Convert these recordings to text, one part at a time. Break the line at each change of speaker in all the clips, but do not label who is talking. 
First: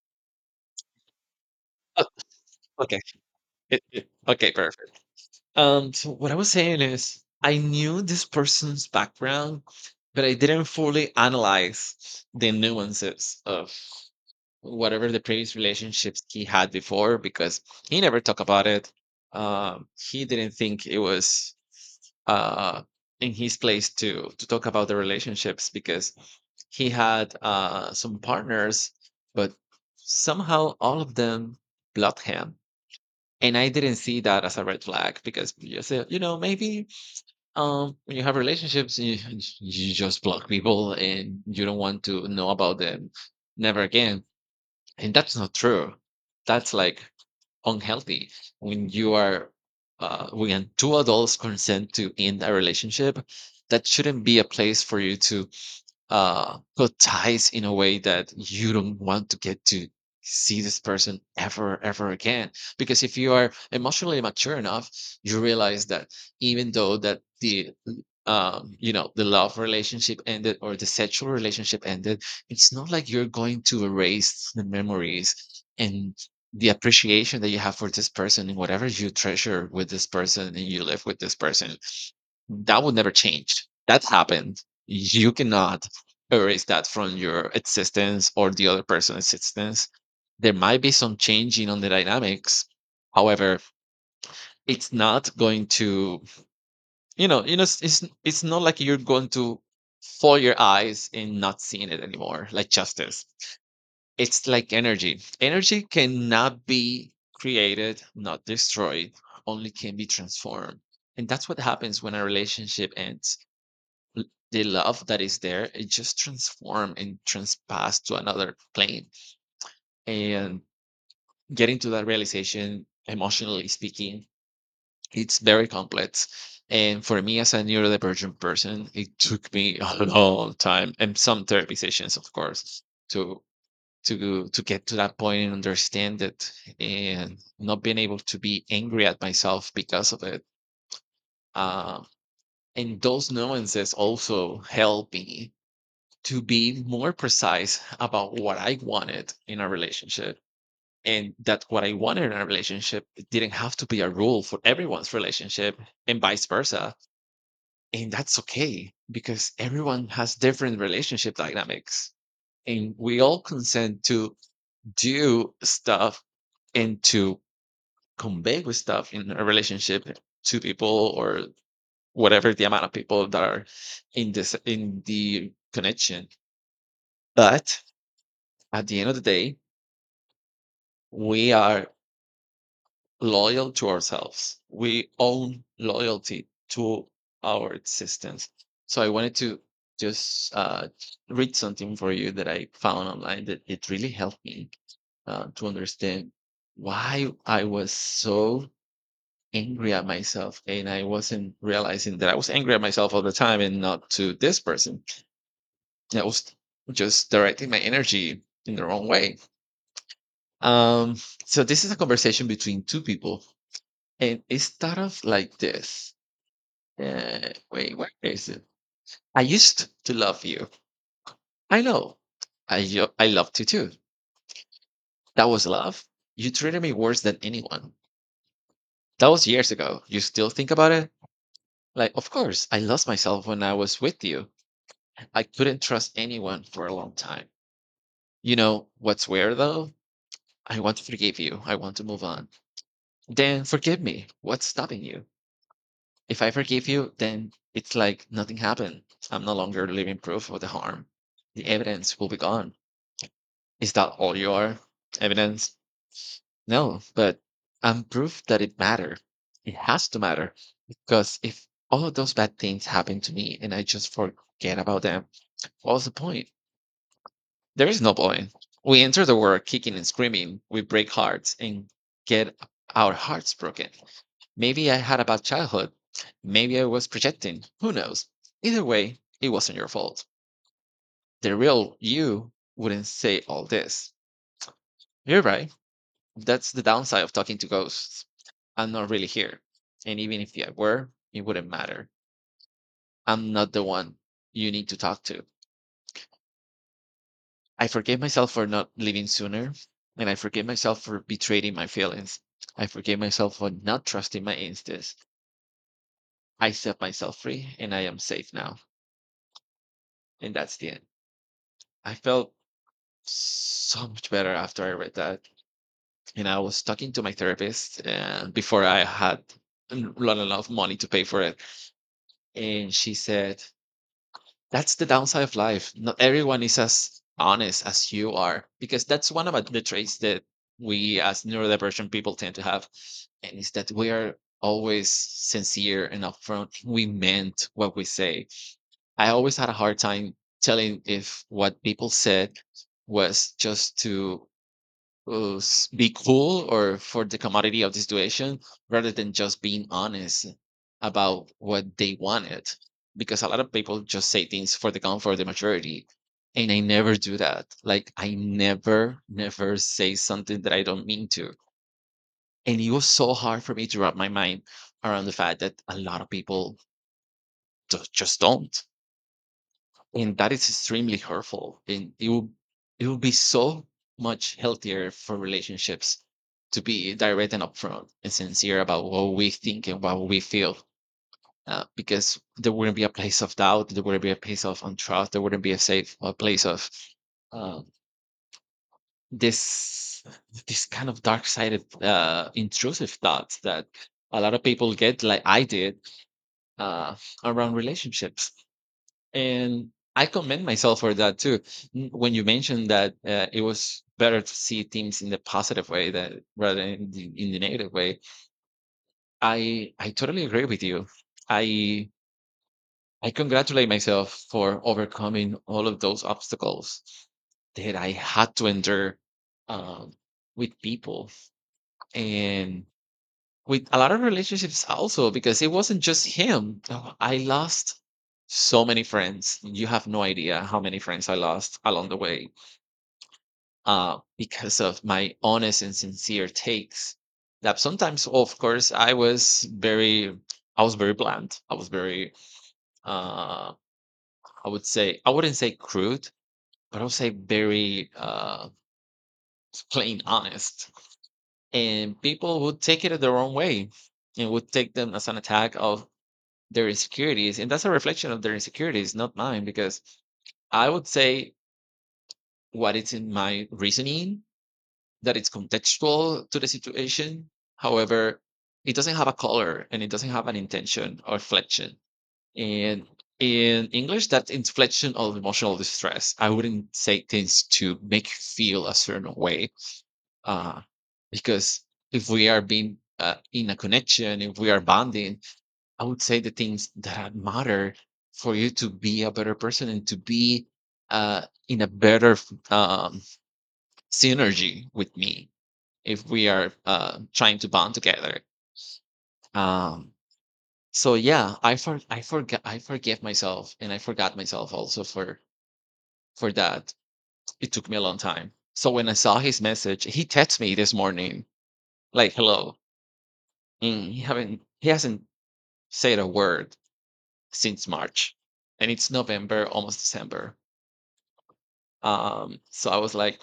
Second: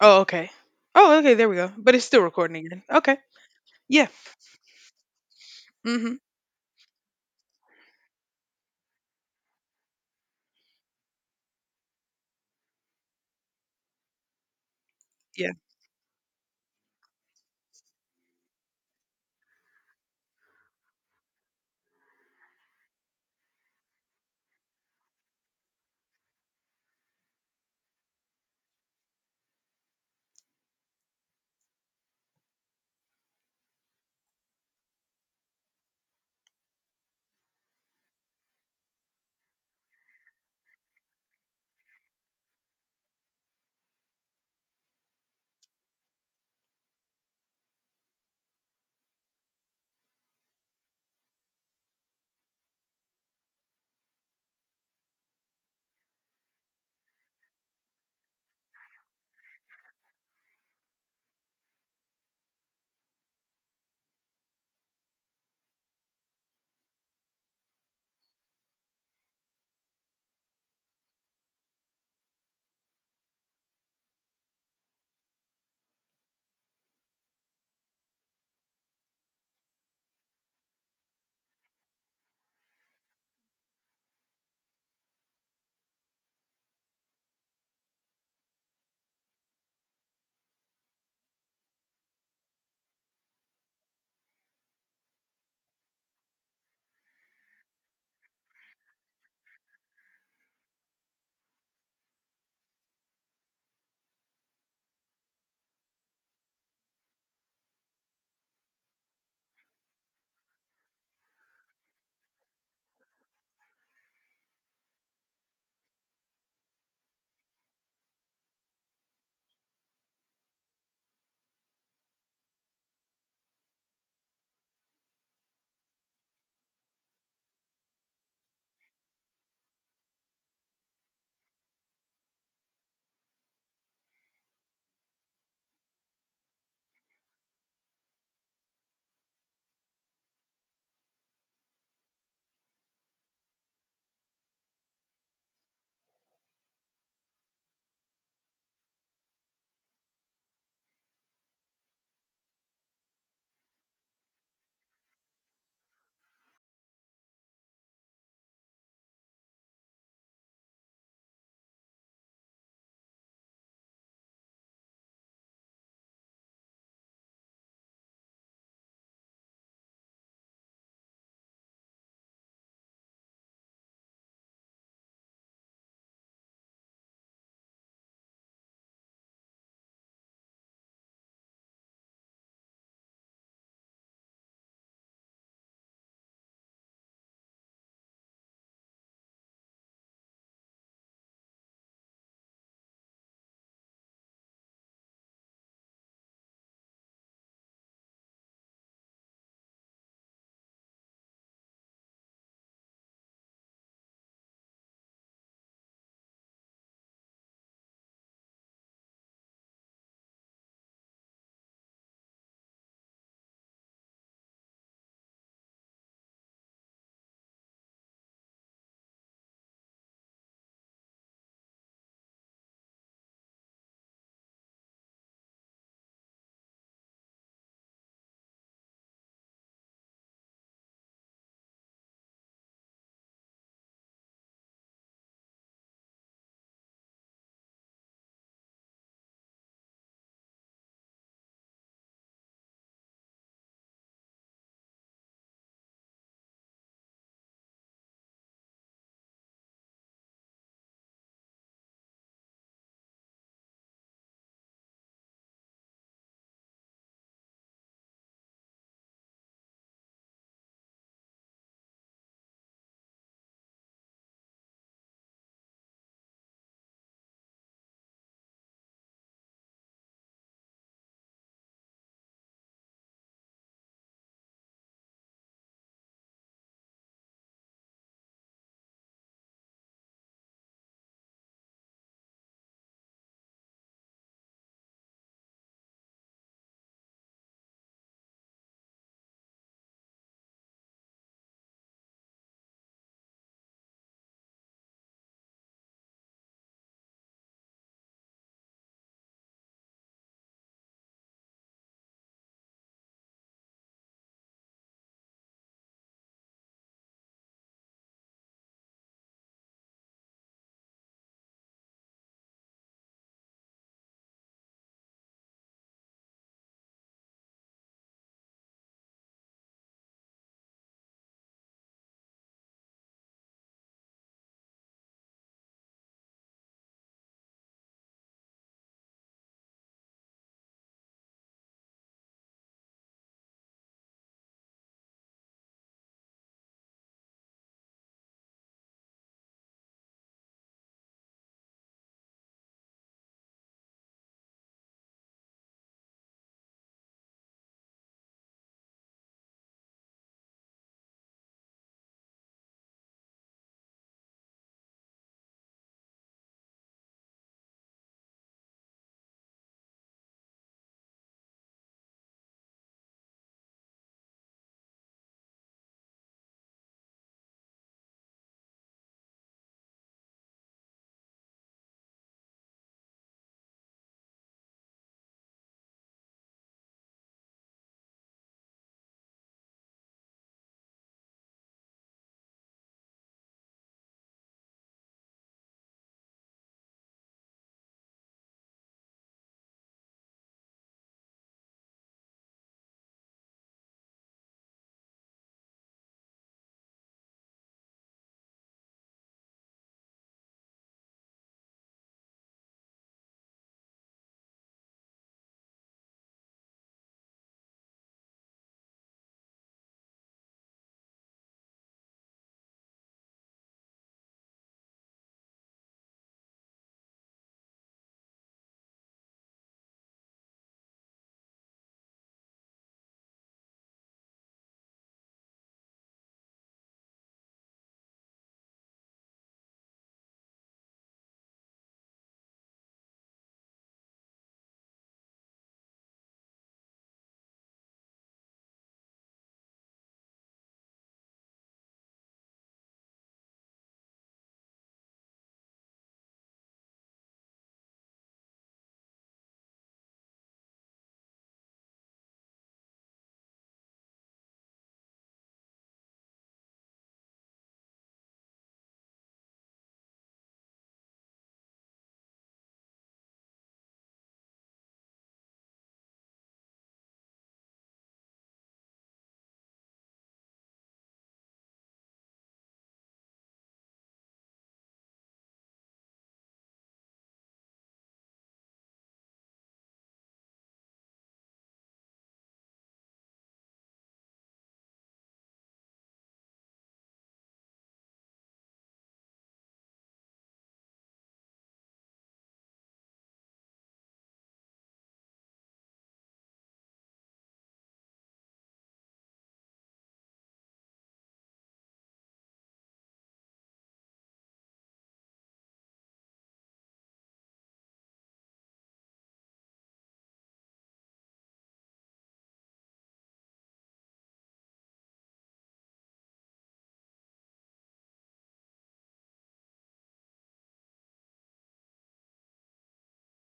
Oh, okay. Oh, okay, there we go. But it's
Oh,
still recording again.
okay.
Okay. Yeah.
Okay, perfect. So
Mhm.
what I was saying is, I knew this person's background, but I didn't fully analyze the nuances of whatever the
Yeah.
previous relationships he had before because he never talked about it. He didn't think it was uh, in his place to talk about the relationships because he had some partners, but somehow all of them blocked him, and I didn't see that as a red flag because you said, you know, maybe when you have relationships, you just block people and you don't want to know about them never again. And that's not true. That's like unhealthy. When you are, when two adults consent to end a relationship, that shouldn't be a place for you to cut ties in a way that you don't want to get to see this person ever, ever again. Because if you are emotionally mature enough, you realize that even though that the you know the love relationship ended or the sexual relationship ended, it's not like you're going to erase the memories and the appreciation that you have for this person and whatever you treasure with this person and you live with this person, that would never change. That happened. You cannot erase that from your existence or the other person's existence. There might be some changing on the dynamics. However, it's not going to, you know, it's not like you're going to foil your eyes and not seeing it anymore, like justice. It's like energy. Energy cannot be created, not destroyed, only can be transformed. And that's what happens when a relationship ends, l- the love that is there it just transform and transpass to another plane, and getting to that realization emotionally speaking, it's very complex, and for me as a neurodivergent person it took me a long time and some therapy sessions, of course, to to to get to that point and understand it, and not being able to be angry at myself because of it. Um, and those nuances also help me to be more precise about what I wanted in a relationship. And that what I wanted in a relationship didn't have to be a rule for everyone's relationship, and vice versa. And that's okay because everyone has different relationship dynamics. And we all consent to do stuff and to convey with stuff in a relationship to people or whatever the amount of people that are in this in the connection. But at the end of the day, we are loyal to ourselves. We own loyalty to our existence. So I wanted to just read something for you that I found online that it really helped me to understand why I was so angry at myself and I wasn't realizing that I was angry at myself all the time and not to this person. I was just directing my energy in the wrong way. Um, so this is a conversation between two people, and it started like this. Wait, where is it? I used to love you. I know. I loved you too. That was love. You treated me worse than anyone. That was years ago. You still think about it? Like, of course, I lost myself when I was with you. I couldn't trust anyone for a long time. You know what's weird though? I want to forgive you. I want to move on. Then forgive me. What's stopping you? If I forgive you, then it's like nothing happened. I'm no longer living proof of the harm. The evidence will be gone. Is that all you are? Evidence? No, but I'm proof that it mattered. It has to matter because if all of those bad things happen to me and I just forget about them, what's the point? There is no point. We enter the world kicking and screaming. We break hearts and get our hearts broken. Maybe I had a bad childhood. Maybe I was projecting. Who knows? Either way, it wasn't your fault. The real you wouldn't say all this. You're right. That's the downside of talking to ghosts. I'm not really here. And even if I were, it wouldn't matter. I'm not the one you need to talk to. I forgive myself for not leaving sooner. And I forgive myself for betraying my feelings. I forgive myself for not trusting my instincts. I set myself free and I am safe now. And that's the end. I felt so much better after I read that. And I was talking to my therapist, and before I had not enough money to pay for it. And she said, that's the downside of life. Not everyone is as honest as you are, because that's one of the traits that we as neurodivergent people tend to have. And it's that we are always sincere and upfront. We meant what we say. I always had a hard time telling if what people said was just to be cool or for the commodity of the situation rather than just being honest about what they wanted. Because a lot of people just say things for the comfort of the majority. And I never do that. Like, I never, never say something that I don't mean to. And it was so hard for me to wrap my mind around the fact that a lot of people just don't, and that is extremely hurtful, and it will be so much healthier for relationships to be direct and upfront and sincere about what we think and what we feel, because there wouldn't be a place of doubt, there wouldn't be a place of untrust, there wouldn't be a safe a place of uh, this this kind of dark sided intrusive thoughts that a lot of people get like I did, uh, around relationships. And I commend myself for that too. When you mentioned that it was better to see things in the positive way that rather than in the negative way, I totally agree with you. I I congratulate myself for overcoming all of those obstacles that I had to endure, um, with people, and with a lot of relationships also, because it wasn't just him. Oh, I lost so many friends. You have no idea how many friends I lost along the way, because of my honest and sincere takes. That sometimes, of course, I was very blunt. Uh, I wouldn't say crude, but I would say very plain honest. And people would take it their own way and would take them as an attack of their insecurities, and that's a reflection of their insecurities not mine, because I would say what it's in my reasoning that it's contextual to the situation. However, it doesn't have a color and it doesn't have an intention or inflection, and in English that's inflection of emotional distress. I wouldn't say things to make you feel a certain way, uh, because if we are being in a connection, if we are bonding, I would say the things that matter for you to be a better person and to be uh, in a better synergy with me if we are trying to bond together. Um, so yeah, I forgave myself and I forgot myself also for that. It took me a long time. So when I saw his message, he texted me this morning like, "Hello." Mm, he hasn't said a word since March, and it's November, almost December. So I was like,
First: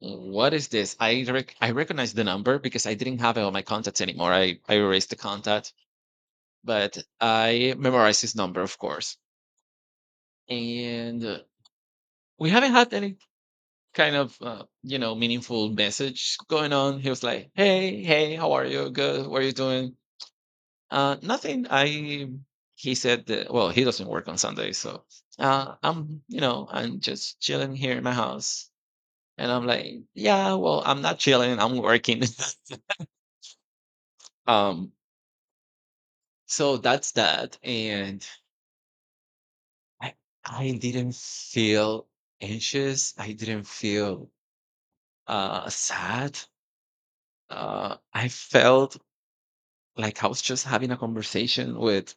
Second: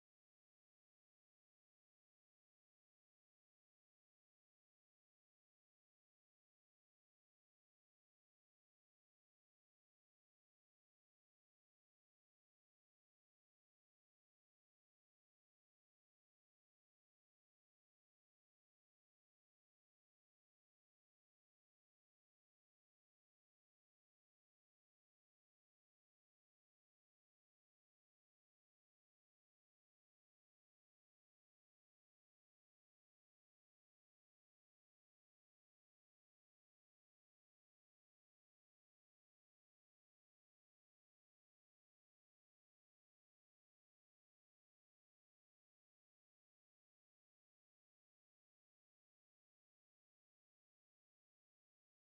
what is this? I recognize the number because I didn't have it on my contacts anymore. I erased the contact, but I memorized his number, of course. And we haven't had any kind of you know meaningful message going on. He was like, hey, hey, how are you? Good. What are you doing? Nothing. I he said that, well, he doesn't work on Sunday, so I'm you know I'm just chilling here in my house. And I'm like, yeah, well, I'm not chilling, I'm working. um, so that's that. And I, I didn't feel anxious. I didn't feel sad. I felt like I was just having a conversation with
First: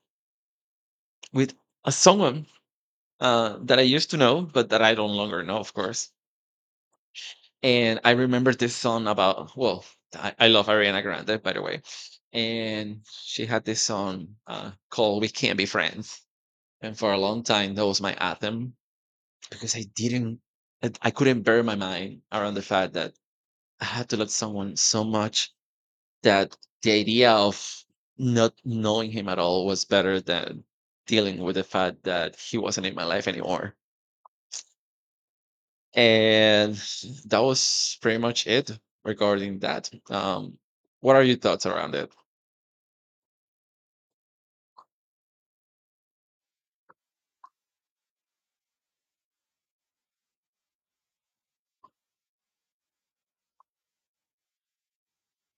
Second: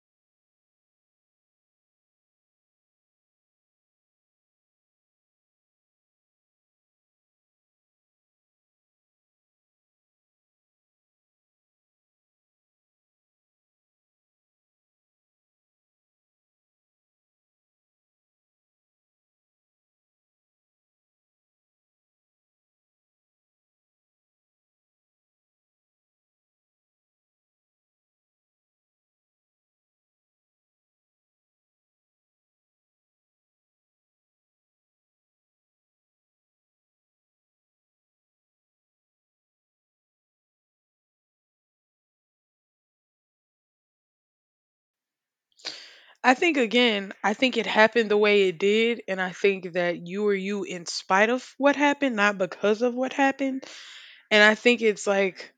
with a someone that I used to know, but that I don't longer know, of course. And I remember this song about I love Ariana Grande, by the way, and she had this song called "We Can't Be Friends." And for a long time, that was my anthem because I couldn't bear my mind around the fact that I had to love someone so much that the idea of not knowing him at all was better than dealing with the fact that he wasn't in my life anymore. And that was pretty much it regarding that. What are your thoughts around it?
I think again, I think it happened the way it did, and I think that you were you in spite of what happened, not because of what happened. And I think it's like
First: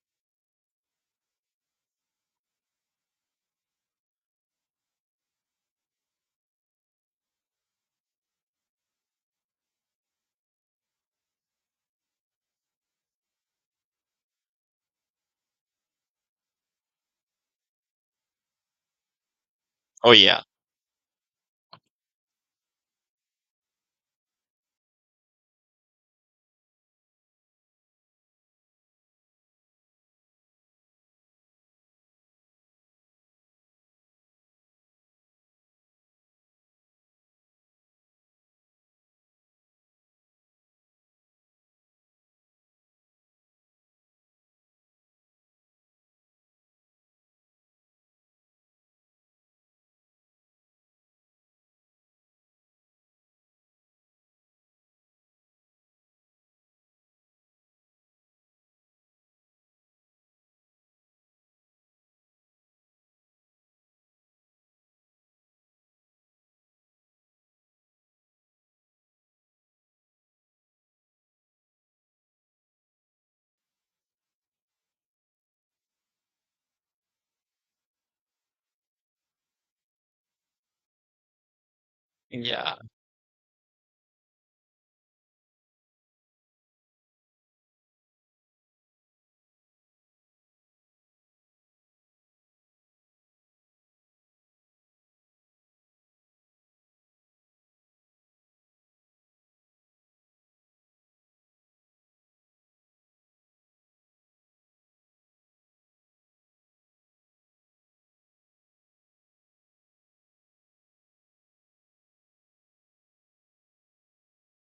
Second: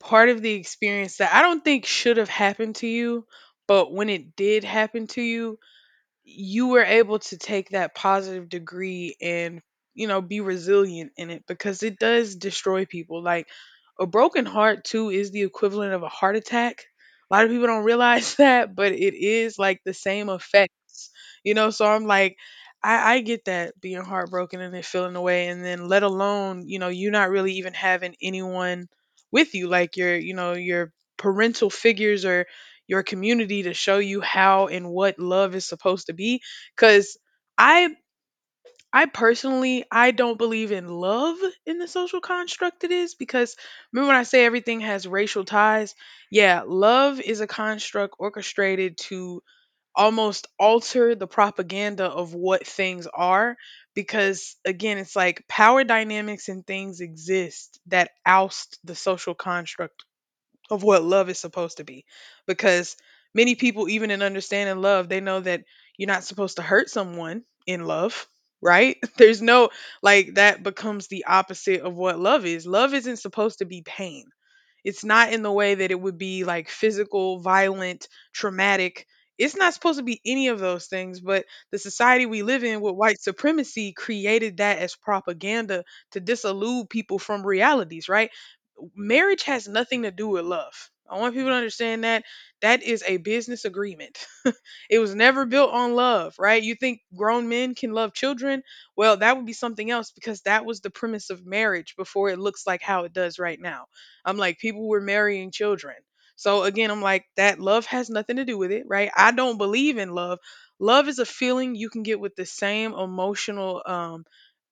part of the experience that I don't think should have happened to you, but when it did happen to you, you were able to take that positive degree and, you know, be resilient in it, because it does destroy people. Like, a broken heart too is the equivalent of a heart attack. A lot of people don't realize that, but it is like the
Oh
same
yeah,
effects. You know, so I'm like, I get that being heartbroken and then feeling away, and then let alone, you know, you not really even having anyone with you, like your, you know, your parental figures or your community to show you how and what love is supposed to be. Cuz I I personally, I don't believe in love in the social construct it is, because remember when I say everything has racial ties? Yeah, love is a construct orchestrated to almost alter the propaganda of what things are, because again it's like power dynamics and things exist that oust the social construct of what love is supposed to be. Because many people, even in understanding love, they know that you're not supposed to hurt someone in love, right? There's no, like, that becomes the opposite of what love is. Love isn't supposed to be pain. It's not in the way that it would be like physical, violent, traumatic. It's not supposed to be any of those things, but the society we live
yeah,
in with white supremacy created that as propaganda to disillude people from realities, right? Marriage has nothing to do with love. I want people to understand that that is a business agreement. It was never built on love, right? You think grown men can love children? Well, that would be something else, because that was the premise of marriage before it looks like how it does right now. I'm like, people were marrying children. So again, I'm like, that love has nothing to do with it, right? I don't believe in love. Love is a feeling you can get with the same emotional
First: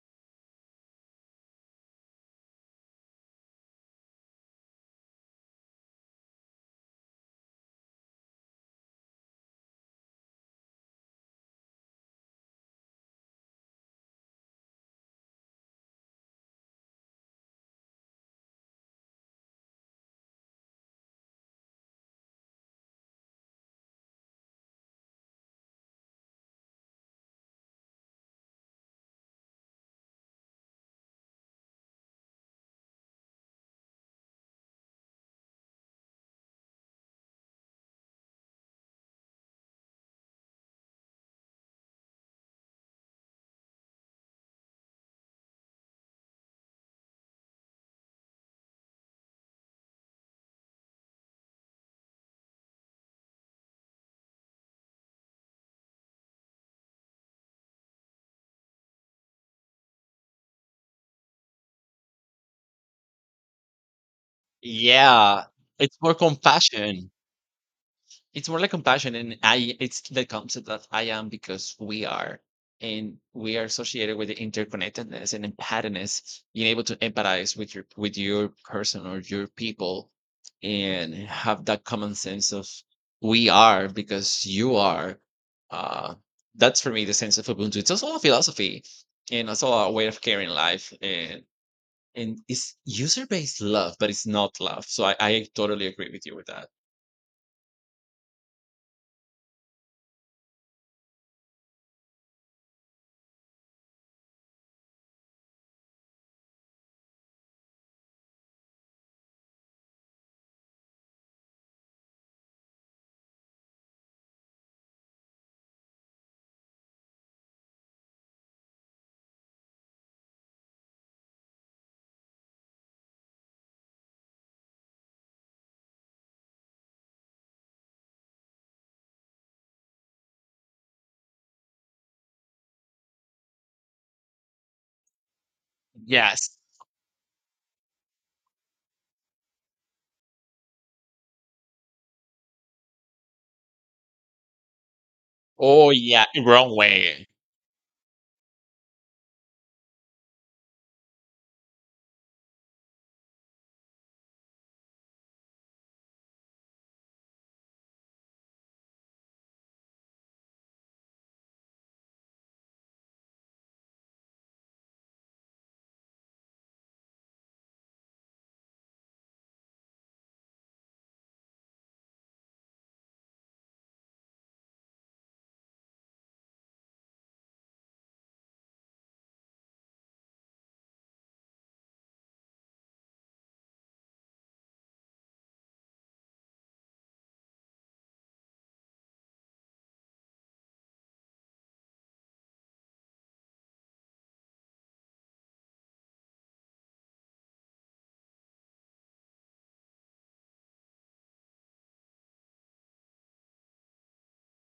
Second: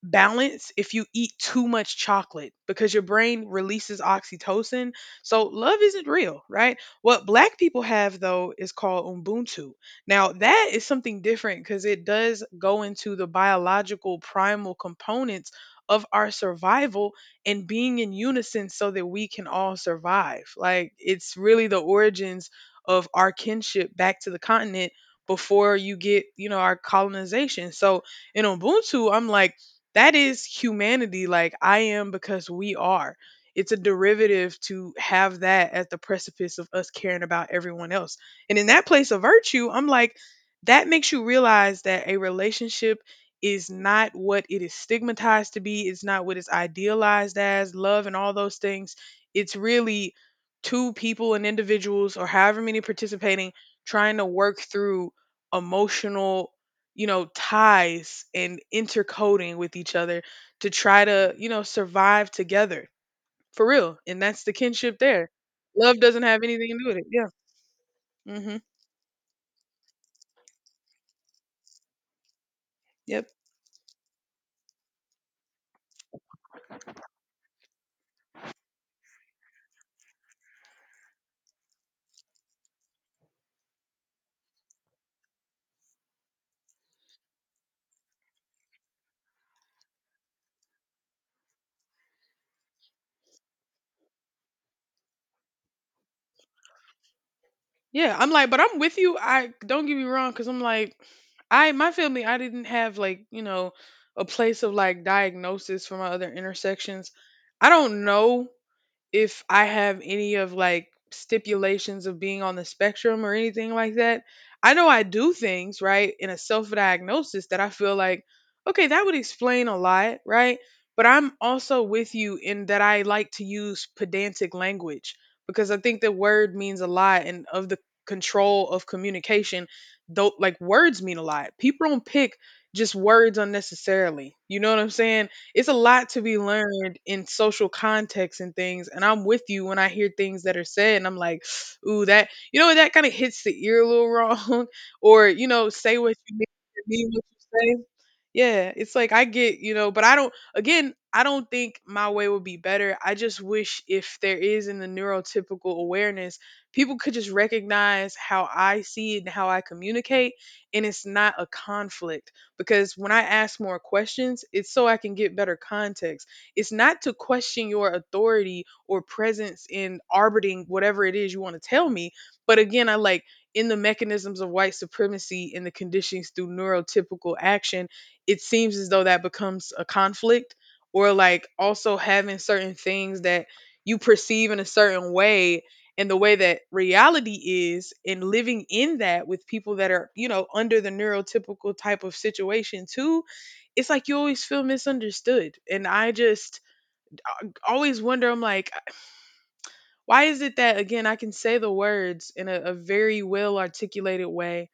balance if you eat too much chocolate because your brain releases oxytocin. So love isn't real, right? What black people have though is called Ubuntu. Now that is something different, because it does go into the biological primal components of our survival and being in unison so that we can all survive. Like, it's really the origins of our kinship back to the continent before you get, you know, our colonization. So in Ubuntu, I'm like, that is humanity. Like, I am because we are. It's a derivative to have that at the precipice of us caring about everyone else. And in that place of virtue, I'm like, that makes you realize that a relationship is not what it is stigmatized to be. It's not what it's idealized as, love and all those things. It's really two people and individuals, or however many participating, trying to work through emotional, you know, ties and intercoding with each other to try to, you know, survive together for real. And that's the kinship there.
yeah. It's
Love
more
doesn't have anything to do with it.
compassion.
Yeah.
It's
Hmm.
more like compassion, and I it's the concept that I am because we are, and
Yep.
we are associated with the interconnectedness and empathedness, being able to empathize with your person or your people, and have that common sense of we are because you are. uh that's for me the sense of ubuntu. It's also a philosophy and also a way of caring life, and it's user-based love, but it's not love. I totally agree with you with that.
Yeah, I'm like, but I'm with you. I don't get me wrong, because I'm like, I, my family, I didn't have like, you know, a place of like diagnosis for my other intersections. I don't know if I have any of like stipulations of being on the spectrum or anything like that. I know I do things, right, in a self diagnosis that I feel like, okay, that would explain a lot, right? But I'm also with you in that I like to use pedantic language, because I think the word means a lot and of the control of communication, though like words mean a lot. People don't pick just words unnecessarily. You know what I'm saying? It's a lot to be
Yes.
learned in social contexts and things. And I'm with you when I hear things that are said, and I'm like, ooh, that, you know, that kind of hits the ear a little wrong, or, you know,
Oh
say what
yeah,
you
wrong
mean what
way.
you say. Yeah, it's like I get, you know, but I don't. Again, I don't think my way would be better. I just wish if there is in the neurotypical awareness, people could just recognize how I see it and how I communicate, and it's not a conflict, because when I ask more questions, it's so I can get better context. It's not to question your authority or presence in arbiting whatever it is you want to tell me, but again, I like, in the mechanisms of white supremacy and the conditions through neurotypical action, it seems as though that becomes a conflict, or like also having certain things that you perceive in a certain way and the way that reality is and living in that with people that are, you know, under the neurotypical type of situation too, it's like you always feel misunderstood, and I just always wonder, I'm like, why is it that, again, I can say the words in a very well articulated way,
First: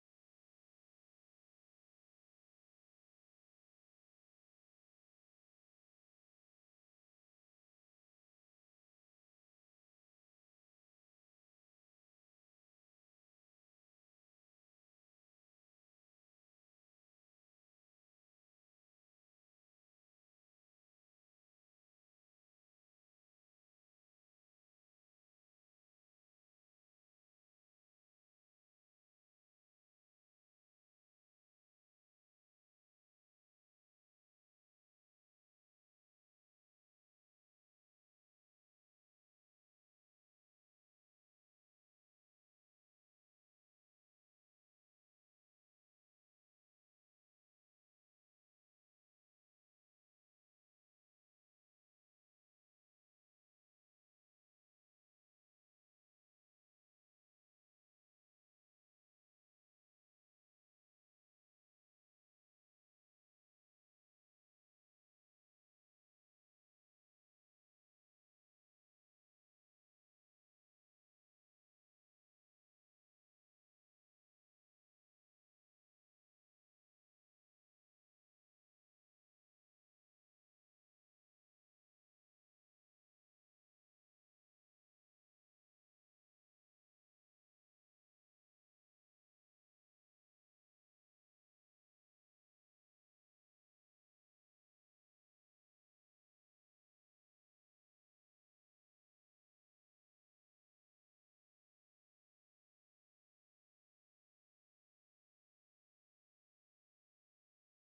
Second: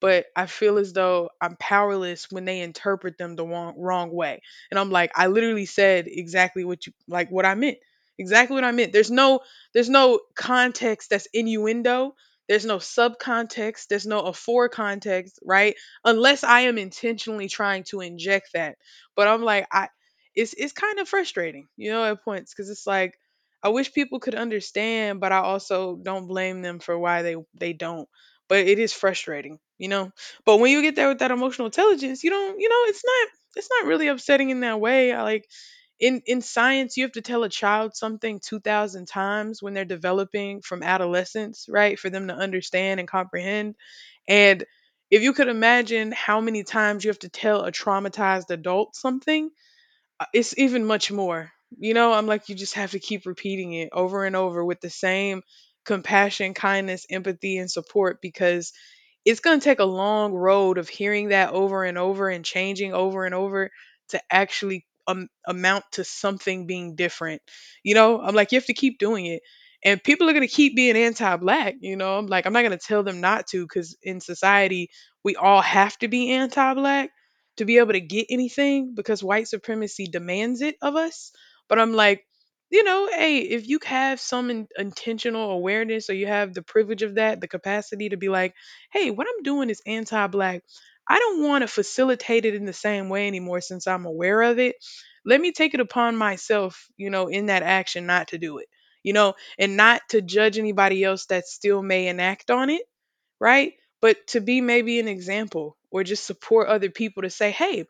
but I feel as though I'm powerless when they interpret them the wrong, wrong way? And I'm like, I literally said exactly what you, like what I meant. Exactly what I meant. There's no context that's innuendo. There's no subcontext. There's no afore context, right? Unless I am intentionally trying to inject that. But I'm like, I, it's kind of frustrating, you know, at points, because it's like I wish people could understand, but I also don't blame them for why they don't. But it is frustrating, you know. But when you get there with that emotional intelligence, you don't, you know, it's not, it's not really upsetting in that way. I like, in science, you have to tell a child something 2,000 times when they're developing from adolescence, right? For them to understand and comprehend. And if you could imagine how many times you have to tell a traumatized adult something, it's even much more. You know, I'm like, you just have to keep repeating it over and over with the same compassion, kindness, empathy, and support, because it's going to take a long road of hearing that over and over and changing over and over to actually amount to something being different. You know, I'm like, you have to keep doing it. And people are going to keep being anti black. You know, I'm like, I'm not going to tell them not to, because in society, we all have to be anti black to be able to get anything, because white supremacy demands it of us. But I'm like, you know, hey, if you have some intentional awareness or you have the privilege of that, the capacity to be like, hey, what I'm doing is anti black. I don't want to facilitate it in the same way anymore since I'm aware of it. Let me take it upon myself, you know, in that action not to do it, you know, and not to judge anybody else that still may enact on it, right? But to be maybe an example or just support other people to say, hey,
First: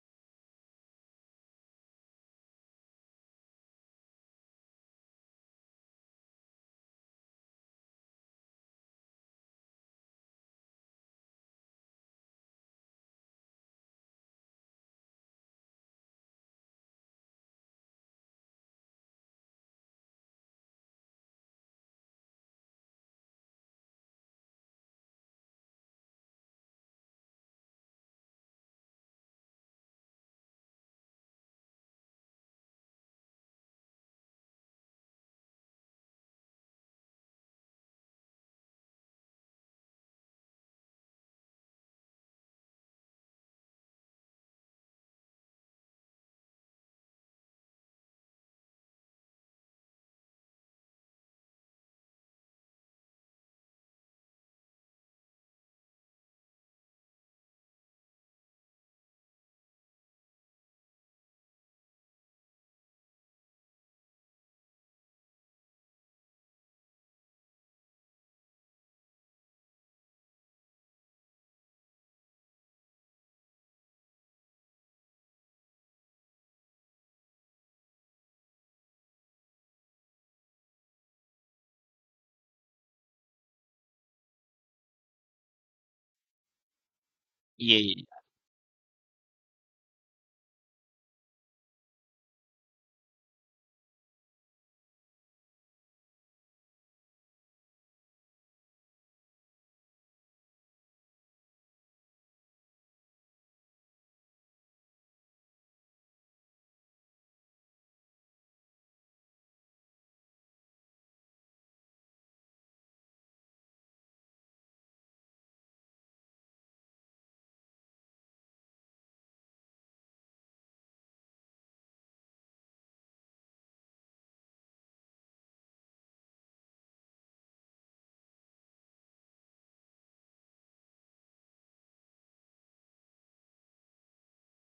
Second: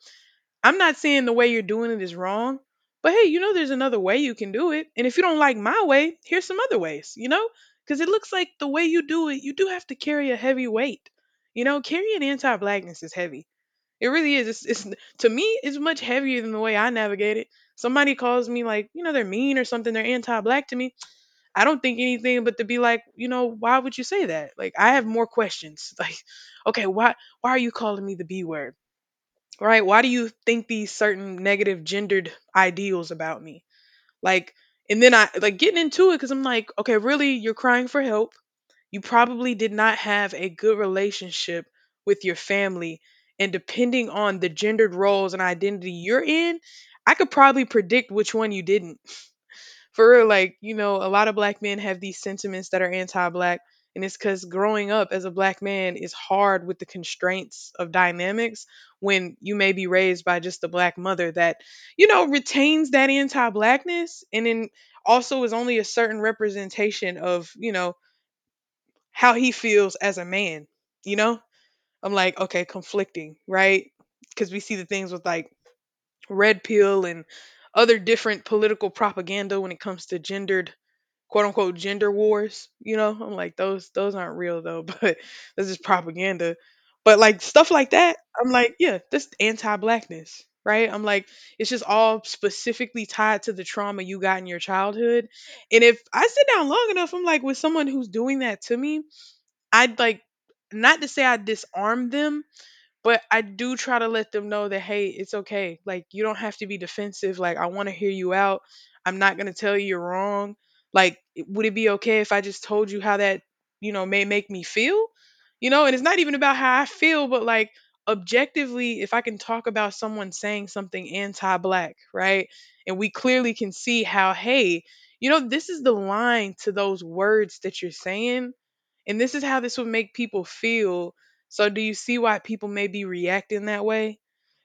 I'm not saying the way you're doing it is wrong, but hey, you know, there's another way you can do it. And if you don't like my way, here's some other ways, you know? Because it looks like the way you do it, you do have to carry a heavy weight. You know, carrying anti blackness is heavy. It really is. It's to me, it's much heavier than the way I navigate it. Somebody calls me, like, you know, they're mean or something, they're anti black to me. I don't think anything but to be like, you know, why would you say that? Like, I have more questions. Like, okay, why are you calling me the B word? Right? Why do you think these certain negative gendered ideals about me? Like, and then I like getting into it, because I'm like, okay, really, you're crying for help. You probably did not have a good relationship with your family. And depending on the gendered roles and identity you're in, I could probably predict which one you didn't, for real, like, you know, a lot of black men have these sentiments that are anti black. And it's because growing up as a black man is hard with the constraints of dynamics when you may be raised by just a black mother that, retains that anti blackness and then also is only a certain representation of, how he feels as a man. You know, I'm like, okay, conflicting, right? Because we see the things with like red pill and other different political propaganda when it comes to gendered quote unquote gender wars? I'm like those aren't real though, but this is propaganda. But like stuff like
Yeah,
that, I'm like, yeah, that's anti-blackness, right? I'm like it's just all specifically tied to the trauma you got in your childhood. And if I sit down long enough, I'm like with someone who's doing that to me, I'd like not to say I disarm them, but I do try to let them know that hey, it's okay. Like you don't have to be defensive. Like I want to hear you out. I'm not going to tell you you're wrong. Like would it be okay if I just told you how that, may make me feel? And it's not even about how I feel, but like objectively, if I can talk about someone saying something anti-black, right? And we clearly can see how hey, this is the line to those words that you're saying and this is how this would make people feel, so do you see why people may be reacting that way?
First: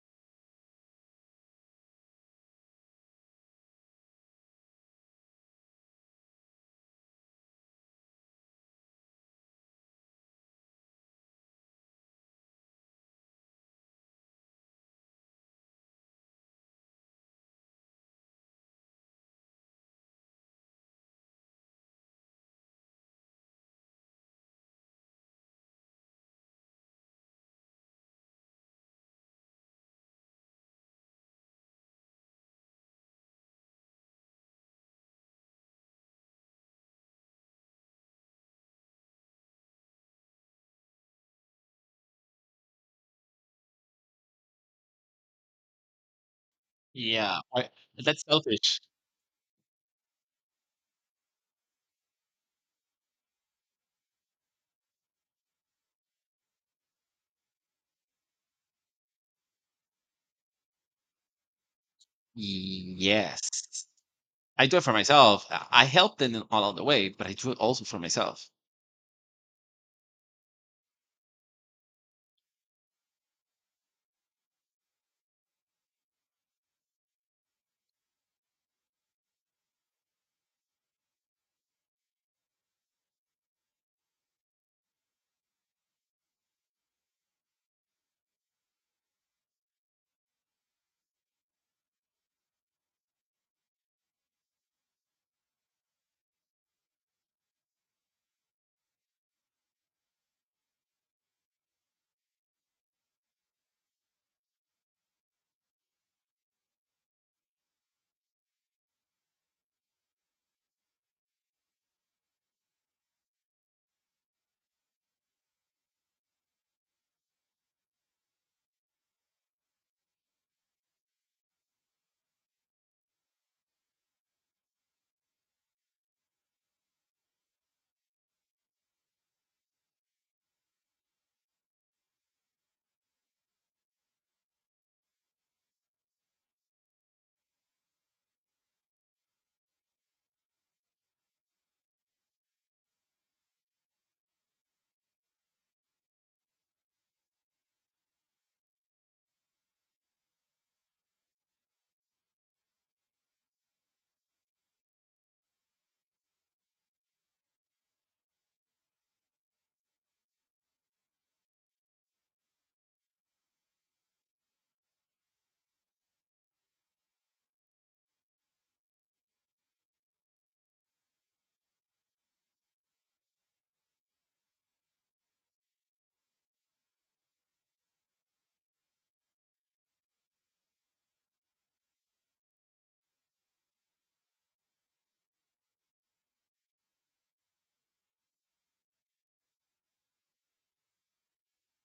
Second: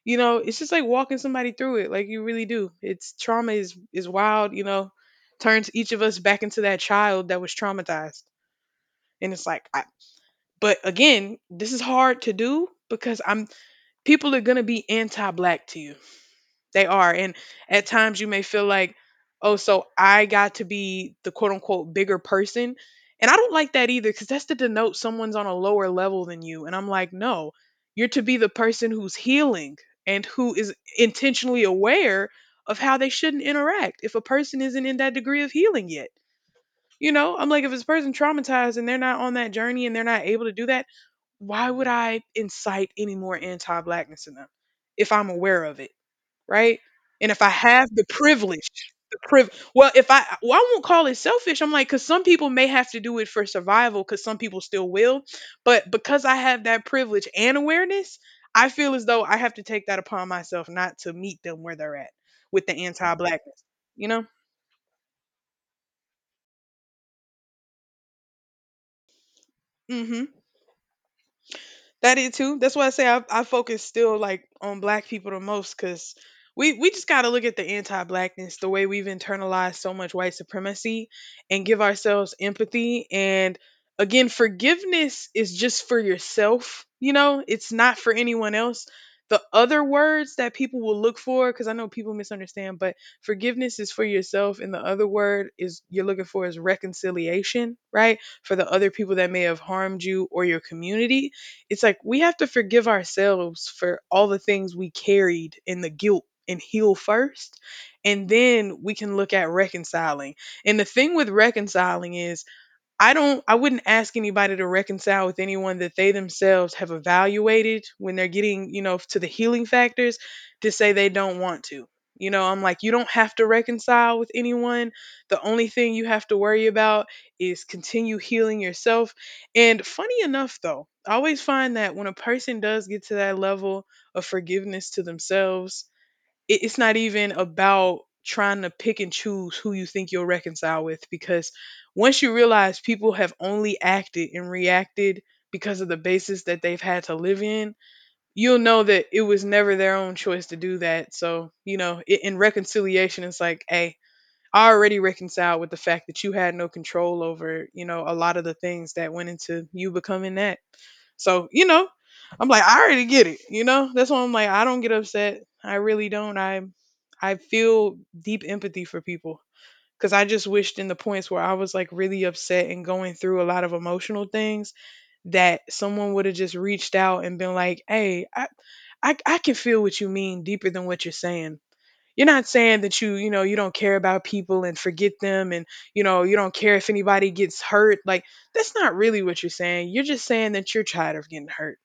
It's just like walking somebody through it, like you really do. It's trauma is wild, turns each of us back into that child that was traumatized. And it's like I but again, this is hard to do because I'm people are going to be anti-black to you. They are. And at times you may feel like, oh, so I got to be the quote unquote bigger person. And I don't like that either because that's to denote someone's on a lower level than you. And I'm like, no, you're to be the person who's healing and who is intentionally aware of how they shouldn't interact if a person isn't in that degree of healing yet. I'm like, if it's a person traumatized and they're not on that journey and they're not able to do that, why would I incite any more anti blackness in them if I'm aware of it? Right? And
yeah.
if I have the
That's
privilege,
selfish.
well, if I, well, I won't call it selfish. I'm like, because some people may have to do it for survival, because some people still will. But because I have that privilege and awareness, I feel as though I have to take that upon myself not to meet them where they're at with the
Yes,
anti-blackness, you know?
I do it for myself. I help them all along the way, but I do it also for myself.
Mm hmm. That it too. That's why I say I focus still like on black people the most because we just gotta look at the anti-blackness, the way we've internalized so much white supremacy, and give ourselves empathy and again forgiveness is just for yourself. It's not for anyone else. The other words that people will look for, because I know people misunderstand, but forgiveness is for yourself, and the other word is you're looking for is reconciliation, right? For the other people that may have harmed you or your community, it's like we have to forgive ourselves for all the things we carried and the guilt and heal first. And then we can look at reconciling. And the thing with reconciling is I wouldn't ask anybody to reconcile with anyone that they themselves have evaluated when they're getting, to the healing factors to say they don't want to. I'm like you don't have to reconcile with anyone. The only thing you have to worry about is continue healing yourself. And funny enough though, I always find that when a person does get to that level of forgiveness to themselves, it's not even about trying to pick and choose who you think you'll reconcile with, because once you realize people have only acted and reacted because of the basis that they've had to live in, you'll know that it was never their own choice to do that. So, you know, I in reconciliation, it's like, hey, I already reconciled with the fact that you had no control over, a lot of the things that went into you becoming that. So, I'm like, I already get it. That's why I'm like, I don't get upset. I really don't. I feel deep empathy for people, because I just wished in the points where I was like really upset and going through a lot of emotional things that someone would have just reached out and been like, hey, I can feel what you mean deeper than what you're saying. You're not saying that you don't care about people and forget them and, you don't care if anybody gets hurt. Like, that's not really what you're saying. You're just saying that you're tired of getting hurt.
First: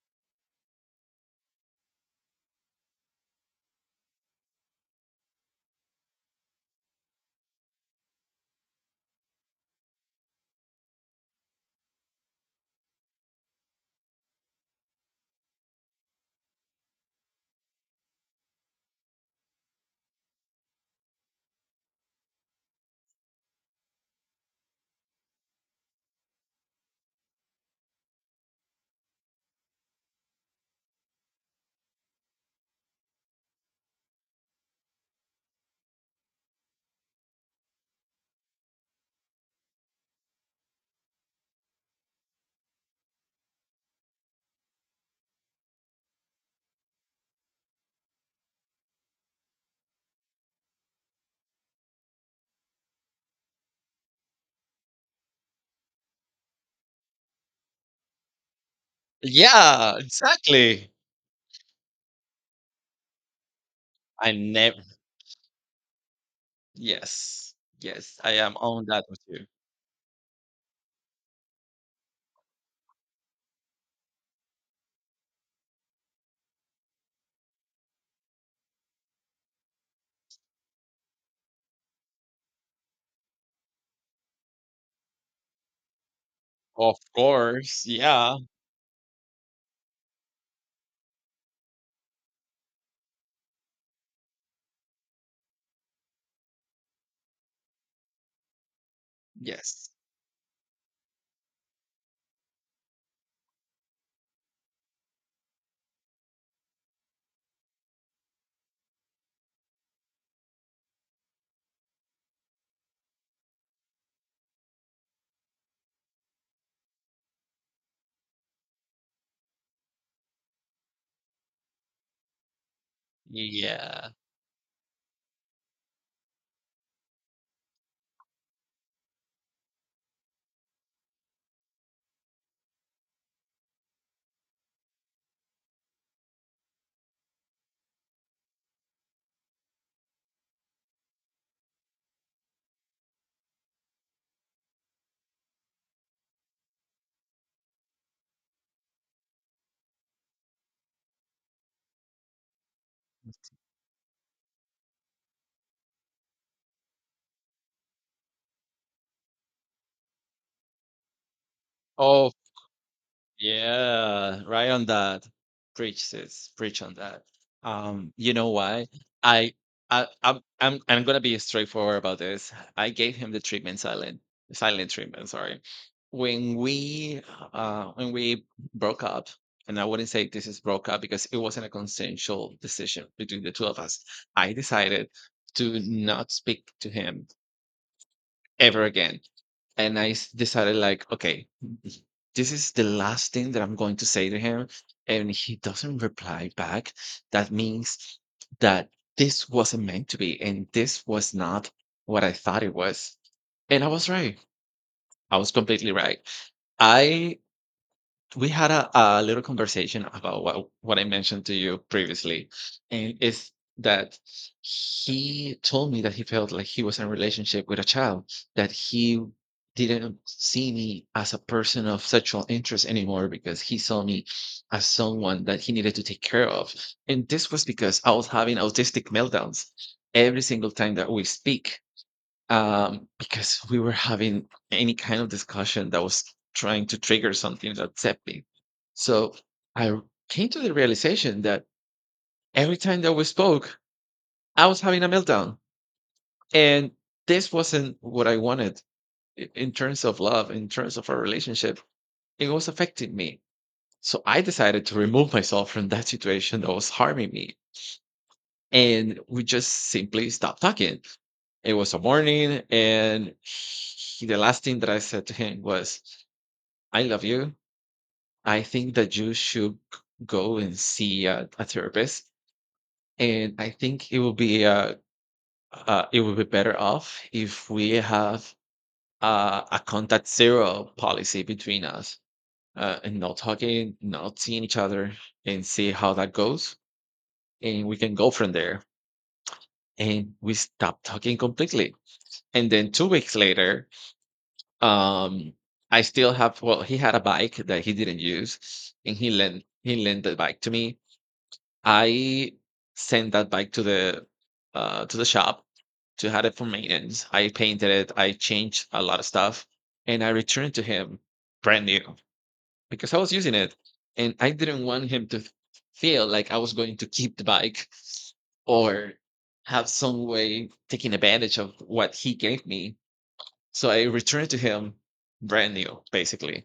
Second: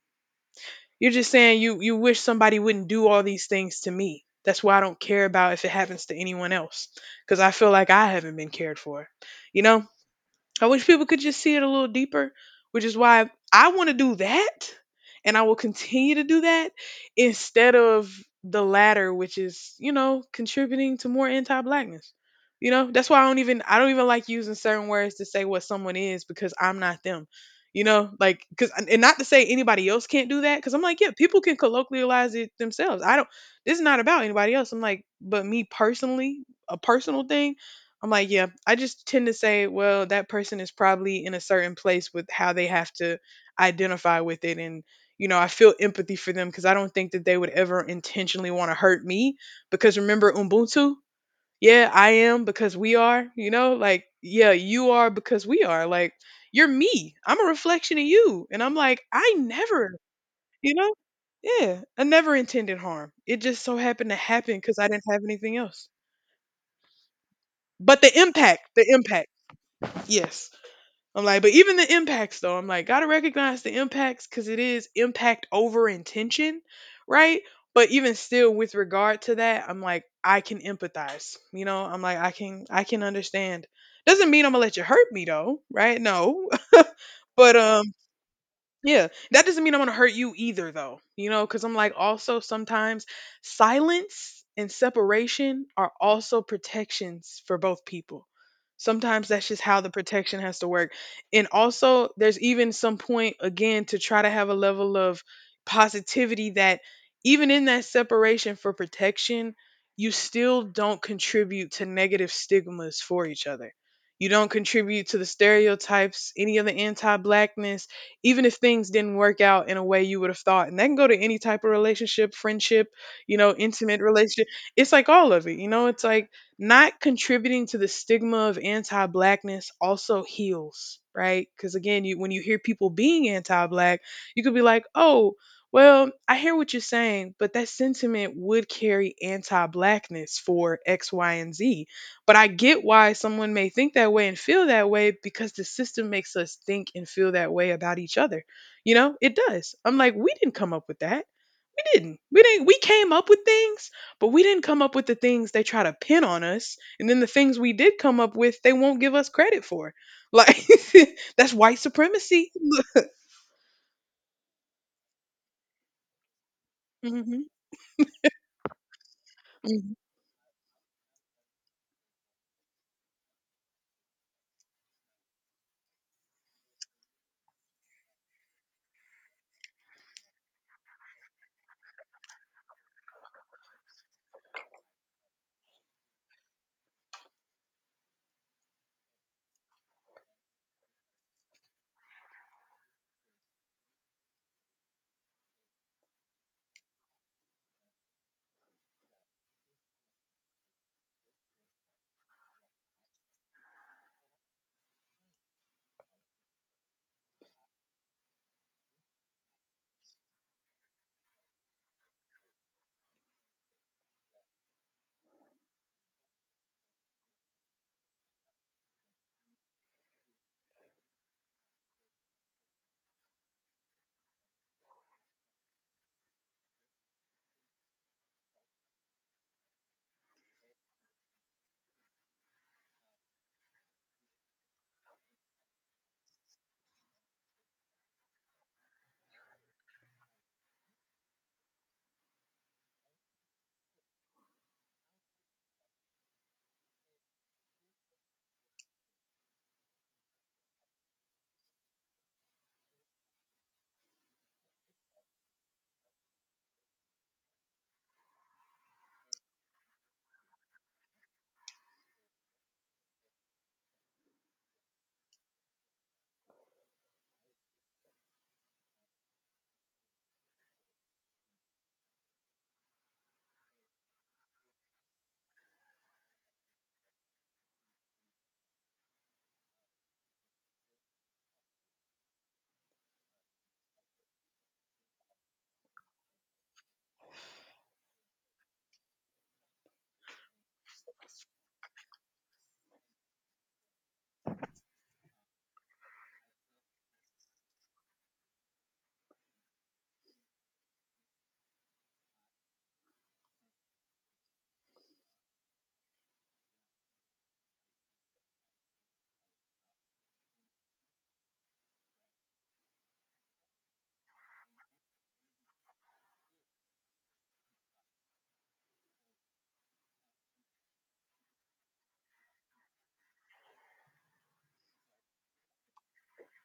You're just saying you wish somebody wouldn't do all these things to me. That's why I don't care about if it happens to anyone else, cuz I feel like I haven't been cared for. You know? I wish people could just see it a little deeper, which is why I want to do that, and I will continue to do that instead of the latter, which is, contributing to more anti blackness. That's why I don't even like using certain words to say what someone is, because I'm not them. Like cuz, and not to say anybody else can't do that, cuz I'm like, yeah, people can colloquialize it themselves. I don't This is not about anybody else. I'm like, but me personally, a personal thing, I'm like, yeah, I just tend to say, well, that person is probably in a certain place with how they have to identify with it. And, I feel empathy for them because I don't think that they would ever intentionally want to hurt me. Because remember, Ubuntu? Yeah, I am because we are, like, yeah, you are because we are. Like, you're me. I'm a reflection of you. And I'm like, I
Yeah,
never, you
exactly.
know, yeah, I never intended harm. It just so happened to
I
happen because
never.
I didn't have anything else.
Yes,
But
yes. I am on
the
that with
impact,
you.
yes. I'm like, but even the impacts though, I'm like, gotta recognize the impacts because it is impact over intention, right? But even still, with regard to that, I'm like, I can empathize. I'm like, I can understand. Doesn't mean I'm gonna let you hurt me though, right? No,
Of
but
course. Yeah.
yeah, that doesn't mean I'm gonna hurt you either, though, because I'm like, also sometimes silence and separation are also protections for both people. Sometimes that's just how
Yes.
the protection has to work. And also, there's even some point, again, to try to have a level of positivity that even in that separation for protection, you still don't contribute to negative stigmas for each other. You don't contribute to the stereotypes, any of the anti blackness, even if things didn't work out in a way you would have thought. And that can go to any type of relationship, friendship, intimate
Yeah.
relationship. It's like all of it, it's like not contributing to the stigma of anti-blackness also heals, right? Cuz again, you when you hear people being anti-black, you could be like, "Oh, well, I hear what you're saying, but that sentiment would carry anti blackness for X, Y, and Z, but I get why someone may think that way and feel that way because the system makes us think and feel that way about each other. It does. I'm like, we didn't come up with that. We didn't. We didn't. We came up with things, but we didn't come up with the things they try to pin on us. And then the things we did come up with, they won't give us credit for. Like, that's white
Oh
supremacy.
yeah, right on that. Preach, sis. Preach on that.
Hmm.
You know why? I,
Hmm.
I'm gonna be straightforward about this. I gave him the treatment silent, silent treatment. Sorry. When we, when we broke up. And I wouldn't say this is broke up because it wasn't a consensual decision between the two of us. I decided to not speak to him ever again, and decided, like, okay, this is the last thing that I'm going to say to him, and he doesn't reply back. That means that this wasn't meant to be, and this was not what I thought it was. And I was right. I was completely right. I We had a little conversation about what I mentioned to you previously, and it's that he told me that he felt like he was in a relationship with a child, that he didn't see me as a person of sexual interest anymore because he saw me as someone that he needed to take care of. And this was because I was having autistic meltdowns every single time that we speak, because we were having any kind of discussion that was trying to trigger something that's happening. So I r- came to the realization that every time that we spoke, I was having a meltdown. And this wasn't what I wanted in terms of love, in terms of our relationship. It was affecting me. So I decided to remove myself from that situation that was harming me. And we just simply stopped talking. It was a morning, and he, the last thing that I said to him was, I love you. I think that you should go and see a therapist. And I think it will be better off if we have a contact zero policy between us, and not talking, not seeing each other, and see how that goes. And we can go from there. And we stop talking completely. And then 2 weeks later, um, I still have, well, he had a bike that he didn't use, and he lent the bike to me. I sent that bike to the shop to have it for maintenance. I painted it. I changed a lot of stuff, and I returned to him brand new because I was using it, and I didn't want him to feel like I was going to keep the bike or have some way taking advantage of what he gave me. So I returned to him brand new, basically.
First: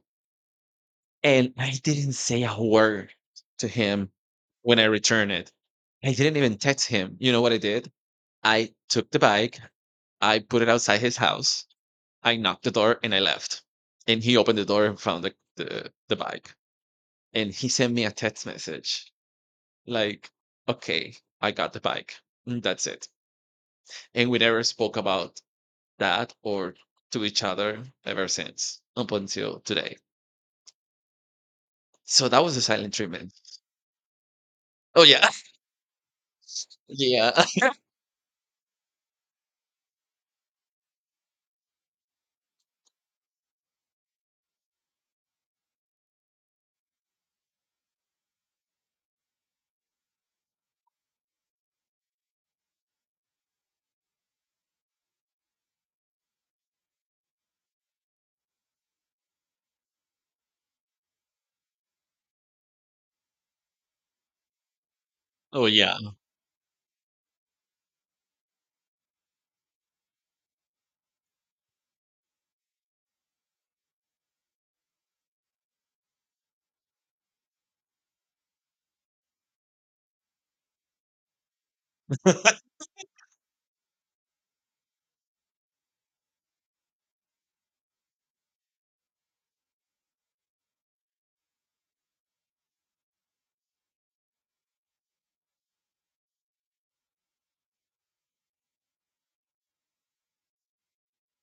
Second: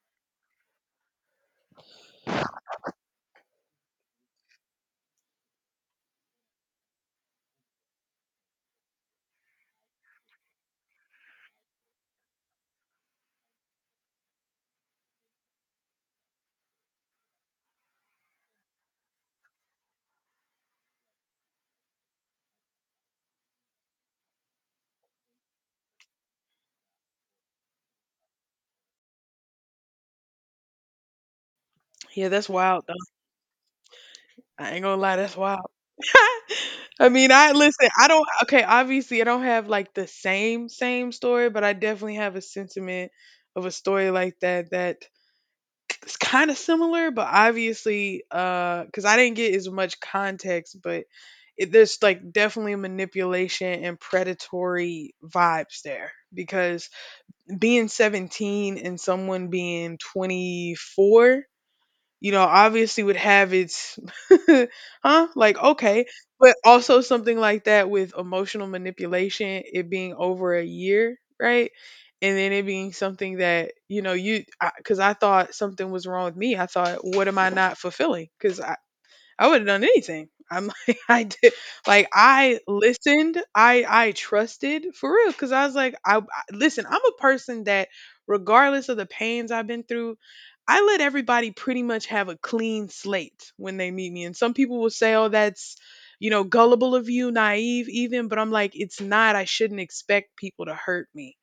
And I didn't say a word to him when I returned it. I didn't even text him. You know what I did? I took the bike, I put it outside his house, I knocked the door, and I left. And he opened the door and found the bike. And he sent me a text message like, okay, I got the bike. And that's it. And we never spoke about that or to each other ever since up until today. So
Yeah,
that
that's
was the
wild.
silent treatment.
I ain't gonna
Oh,
lie,
yeah.
that's wild. I
Yeah.
mean, I listen, I don't okay, obviously I don't have like the same story, but I definitely have a sentiment of a story like that that is kind of similar, but obviously cuz I didn't get as much context, but there's like definitely manipulation and predatory vibes there, because being 17 and someone being 24, obviously would have its, huh? Like,
Oh, yeah.
okay. But also something like that with emotional manipulation, it being over a year, right? And then it being something that, you know, you, because I, 'cause I thought something was wrong with me. I thought, what am I not fulfilling? Because I would have done anything. I'm like, I did, like I listened, I trusted for real, because I was like, I listen. I'm a person that, regardless of the pains I've been through, I let everybody pretty much have a clean slate when they meet me. And some people will say, "Oh, that's gullible of you, naive even," but I'm like, it's not. I shouldn't expect people to hurt me.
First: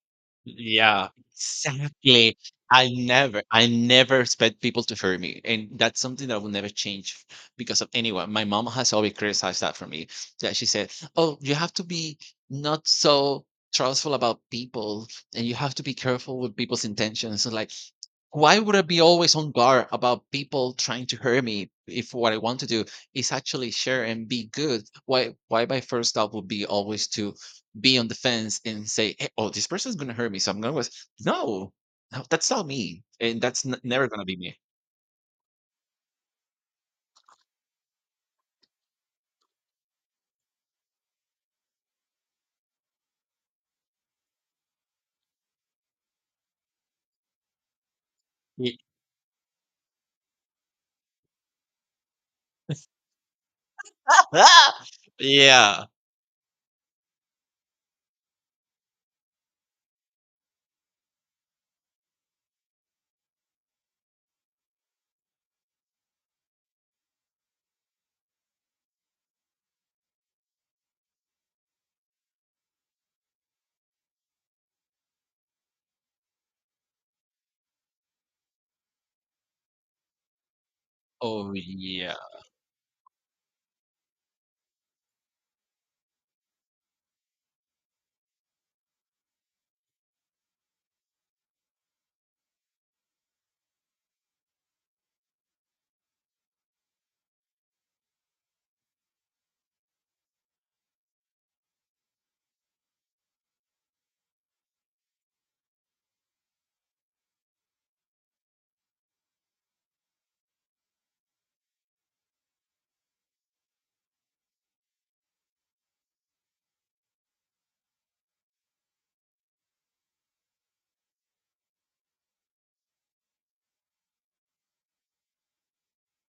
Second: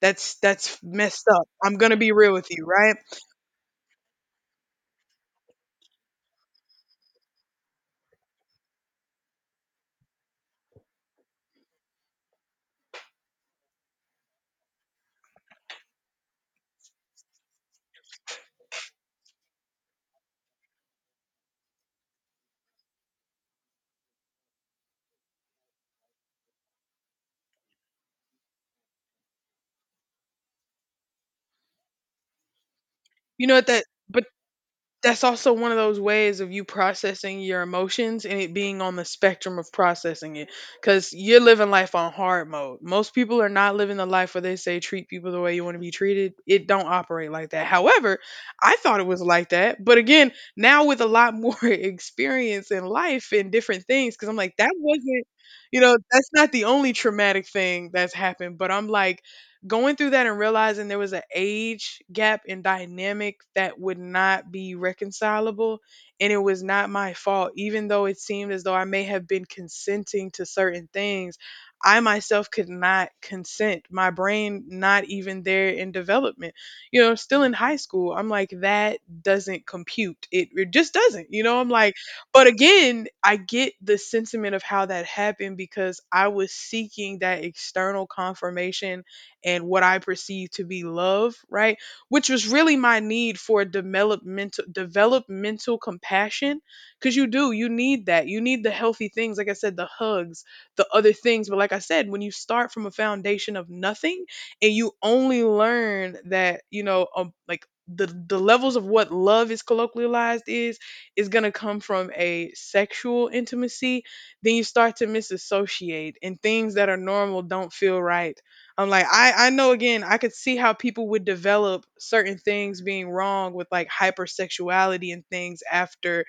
That's
Yeah,
messed up. I'm gonna be real
exactly.
with you, right?
I never expect people to hurt me, and that's something that will never change because of anyone. My mom has always criticized that for me. That she said, "Oh, you have to be not so trustful about people, and you have to be careful with people's intentions." So, like, why would I be always on guard about people trying to hurt me if what I want to do is actually share and be good? Why my first thought would be always to be on the fence and say, "Eh, oh, this person's gonna hurt me, so I'm gonna go, no, no, that's not me. And
You know
that's
what that,
never gonna
but
be me."
that's also one of those ways of you processing your emotions and it being on the spectrum of processing it because you're living life on hard mode. Most people are not living the life where they say treat people the way you want to be treated. It don't operate like that. However, I
Ye-
thought it was like that, but again, now with a lot more experience in life and different things, because I'm like, that wasn't, you
yeah.
know, that's not the only traumatic thing that's happened, but I'm like, going through that and realizing there was an age gap and dynamic that would not be reconcilable, and it was not my fault, even though it seemed as though I may have been consenting to certain things. I myself could not consent, my brain not even there in development, you know, still in high school. I'm like, that doesn't compute. It just doesn't, you
Oh
know. I'm like,
yeah.
but again, I get the sentiment of how that happened because I was seeking that external confirmation and what I perceive to be love, right? Which was really my need for developmental compassion, cuz you do, you need that. You need the healthy things, like I said, the hugs, the other things, but like I said, when you start from a foundation of nothing and you only learn that, you know, like the levels of what love is colloquialized is going to come from a sexual intimacy, then you start to misassociate, and things that are normal don't feel right. I'm like, I know, again, I could see how people would develop certain things being wrong with, like, hypersexuality and things after,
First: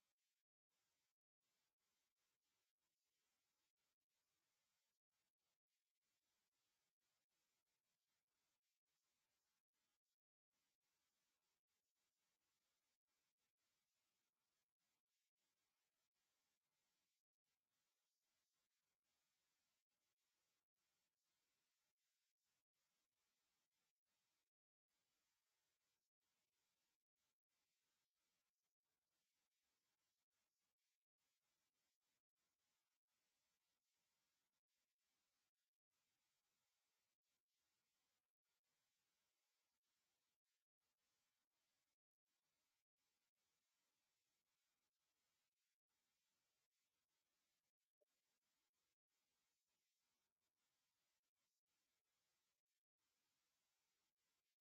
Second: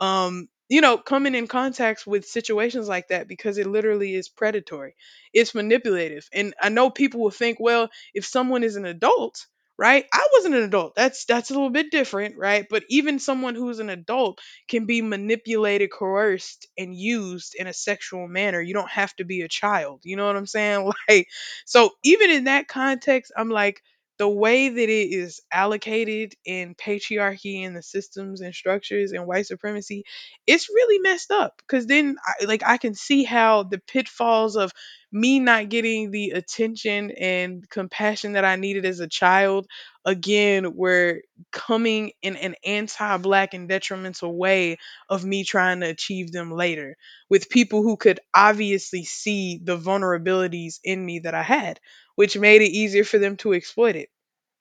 you know, coming in contacts with situations like that, because it literally is predatory. It's manipulative. And I know people will think, well, if someone is an adult, right? I wasn't an adult. That's a little bit different, right? But even someone who's an adult can be manipulated, coerced, and used in a sexual manner. You don't have to be a child. You know what I'm saying? Like, so even in that context, I'm like, the way that it is allocated in patriarchy and the systems and structures and white supremacy, it's really messed up. Because then, I, like, I can see how the pitfalls of me not getting the attention and compassion that I needed as a child, again, were coming in an anti black and detrimental way of me trying to achieve them later, with people who could obviously see the vulnerabilities in me that I had, which made it easier for them to exploit it,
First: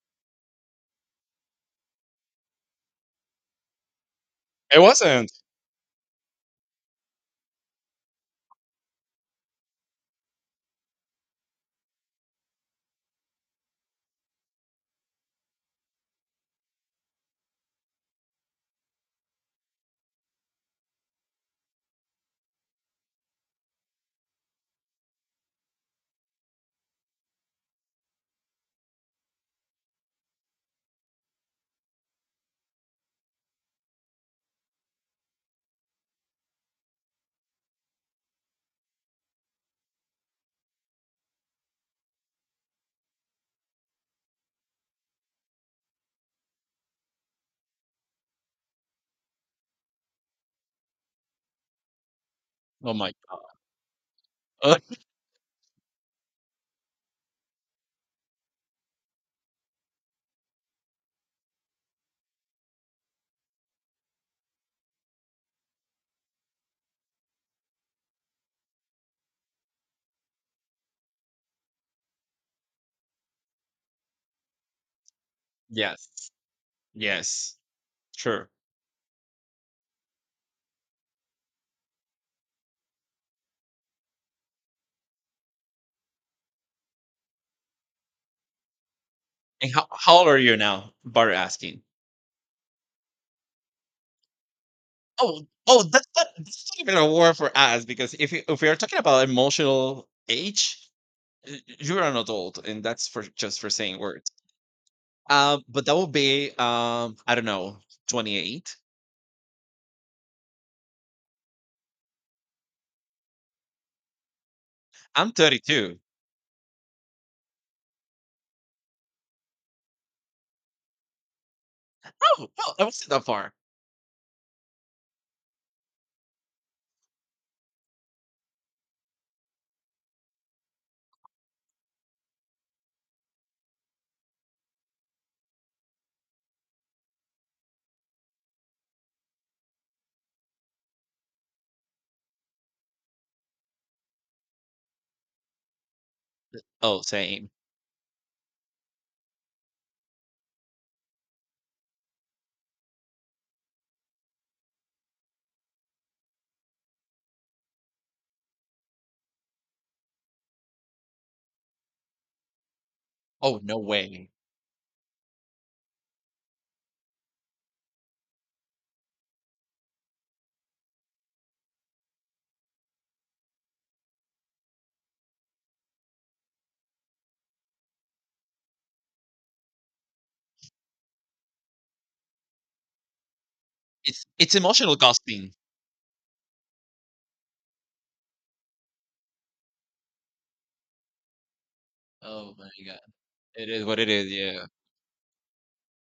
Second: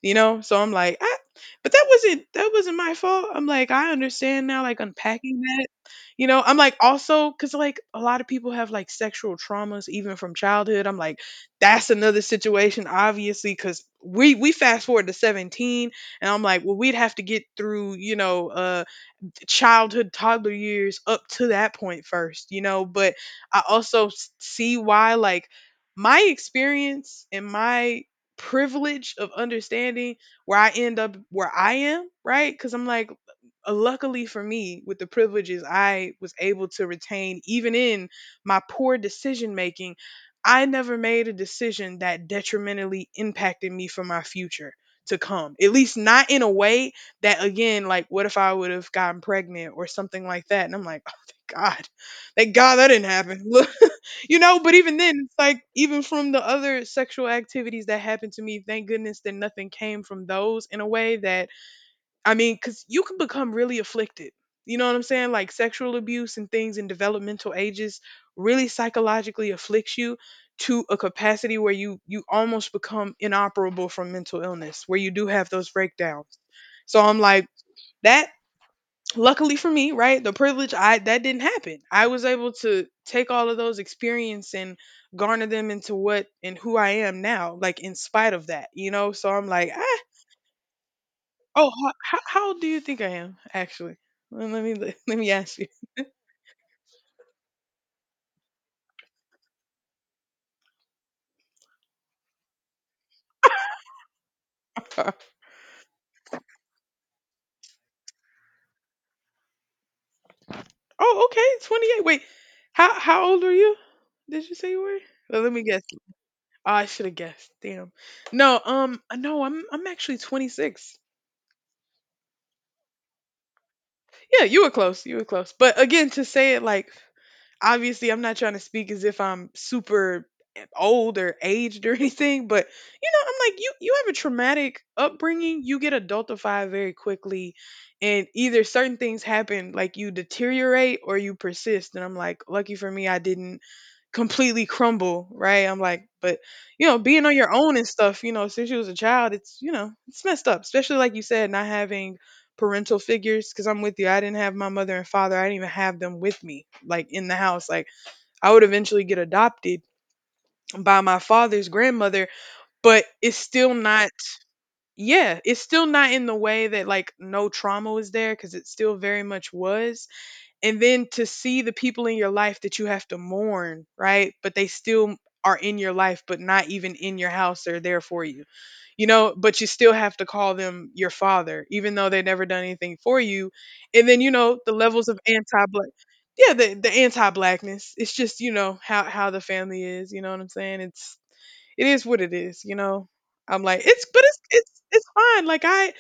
you know. So I'm like, ah. But that wasn't my fault. I'm like, I understand now,
It
like,
wasn't.
unpacking that, you know. I'm like, also, because, like, a lot of people have, like, sexual traumas even from childhood. I'm like, that's another situation, obviously, because we fast forward to 17, and I'm like, well, we'd have to get through, you know, childhood, toddler years up to that point first, you know. But I also see why, like, my experience and my privilege of understanding where I end up, where I am, right? Because I'm like, luckily for me, with the privileges I was able to retain, even in my poor decision making, I never made a decision that detrimentally impacted me for my future to come. At least not in a way that, again, like, what if I would have gotten pregnant or something like that? And I'm like, oh, thank God. Thank God that
Oh
didn't
my
happen. Look, you know, but
god.
even then, it's like, even from the other sexual activities that happened to me, thank goodness that nothing came from those in a way that, I mean, because you can become really afflicted. You know what I'm saying? Like sexual abuse and things in developmental ages really psychologically afflicts you to a capacity where you almost become inoperable from mental illness, where you do have those
Yes.
breakdowns. So I'm like
Yes.
that.
Sure.
Luckily for me, right? The privilege I, that didn't happen. I was able to take all of those experience and garner them into what and who I am now, like in spite of that, you know? So I'm like,
And
ah.
how old are you now? Bar
Oh,
asking.
how old do you think I am actually? Let me let me
Oh,
ask you.
oh, that's not even a word for us because if we are talking about emotional age, you're an adult, and that's for just for saying words. But that would be I don't know, 28.
Oh, okay, 28. Wait. How old are you? Did you say you were?
I'm
Well, let me guess.
32.
Oh, I should have guessed. Damn. No, no, I'm actually 26.
Oh, well, I wasn't that far.
Yeah, you were close. You were close. But again, to say it like, obviously I'm not trying to speak as if I'm super, old or aged or anything, but you know, I'm like, you have a traumatic upbringing, you get adultified very quickly, and either certain things happen, like you deteriorate or you persist, and I'm like, lucky for me, I didn't completely crumble, right? I'm like, but you know,
Oh,
being on
same.
your own and stuff, you know, since you was a child, it's, you know, it's messed up. Especially like you said, not having parental figures. Because I'm with you, I didn't have my mother and father. I didn't even have them with me, like in the house. Like, I would eventually get adopted by my father's grandmother, but it's
Oh,
still
no
not.
way.
Yeah, it's still not in the way that, like, no trauma was there, because it still very much was. And then to see the people in your life that you have to mourn, right? But they still are in your life, but not even in your house. They're there for you, you know, but you still have to call them your father, even though they never done anything for you. And then, you
It's
know, the
emotional
levels of
ghosting.
anti black. Yeah, the anti blackness. It's just, you know, how the family is, you know what I'm saying? It's, it is what it
Oh
is,
my
you
god,
know. I'm
it
like,
is what
it's,
it
but
is.
it's
Yeah,
it's it's fine. Like,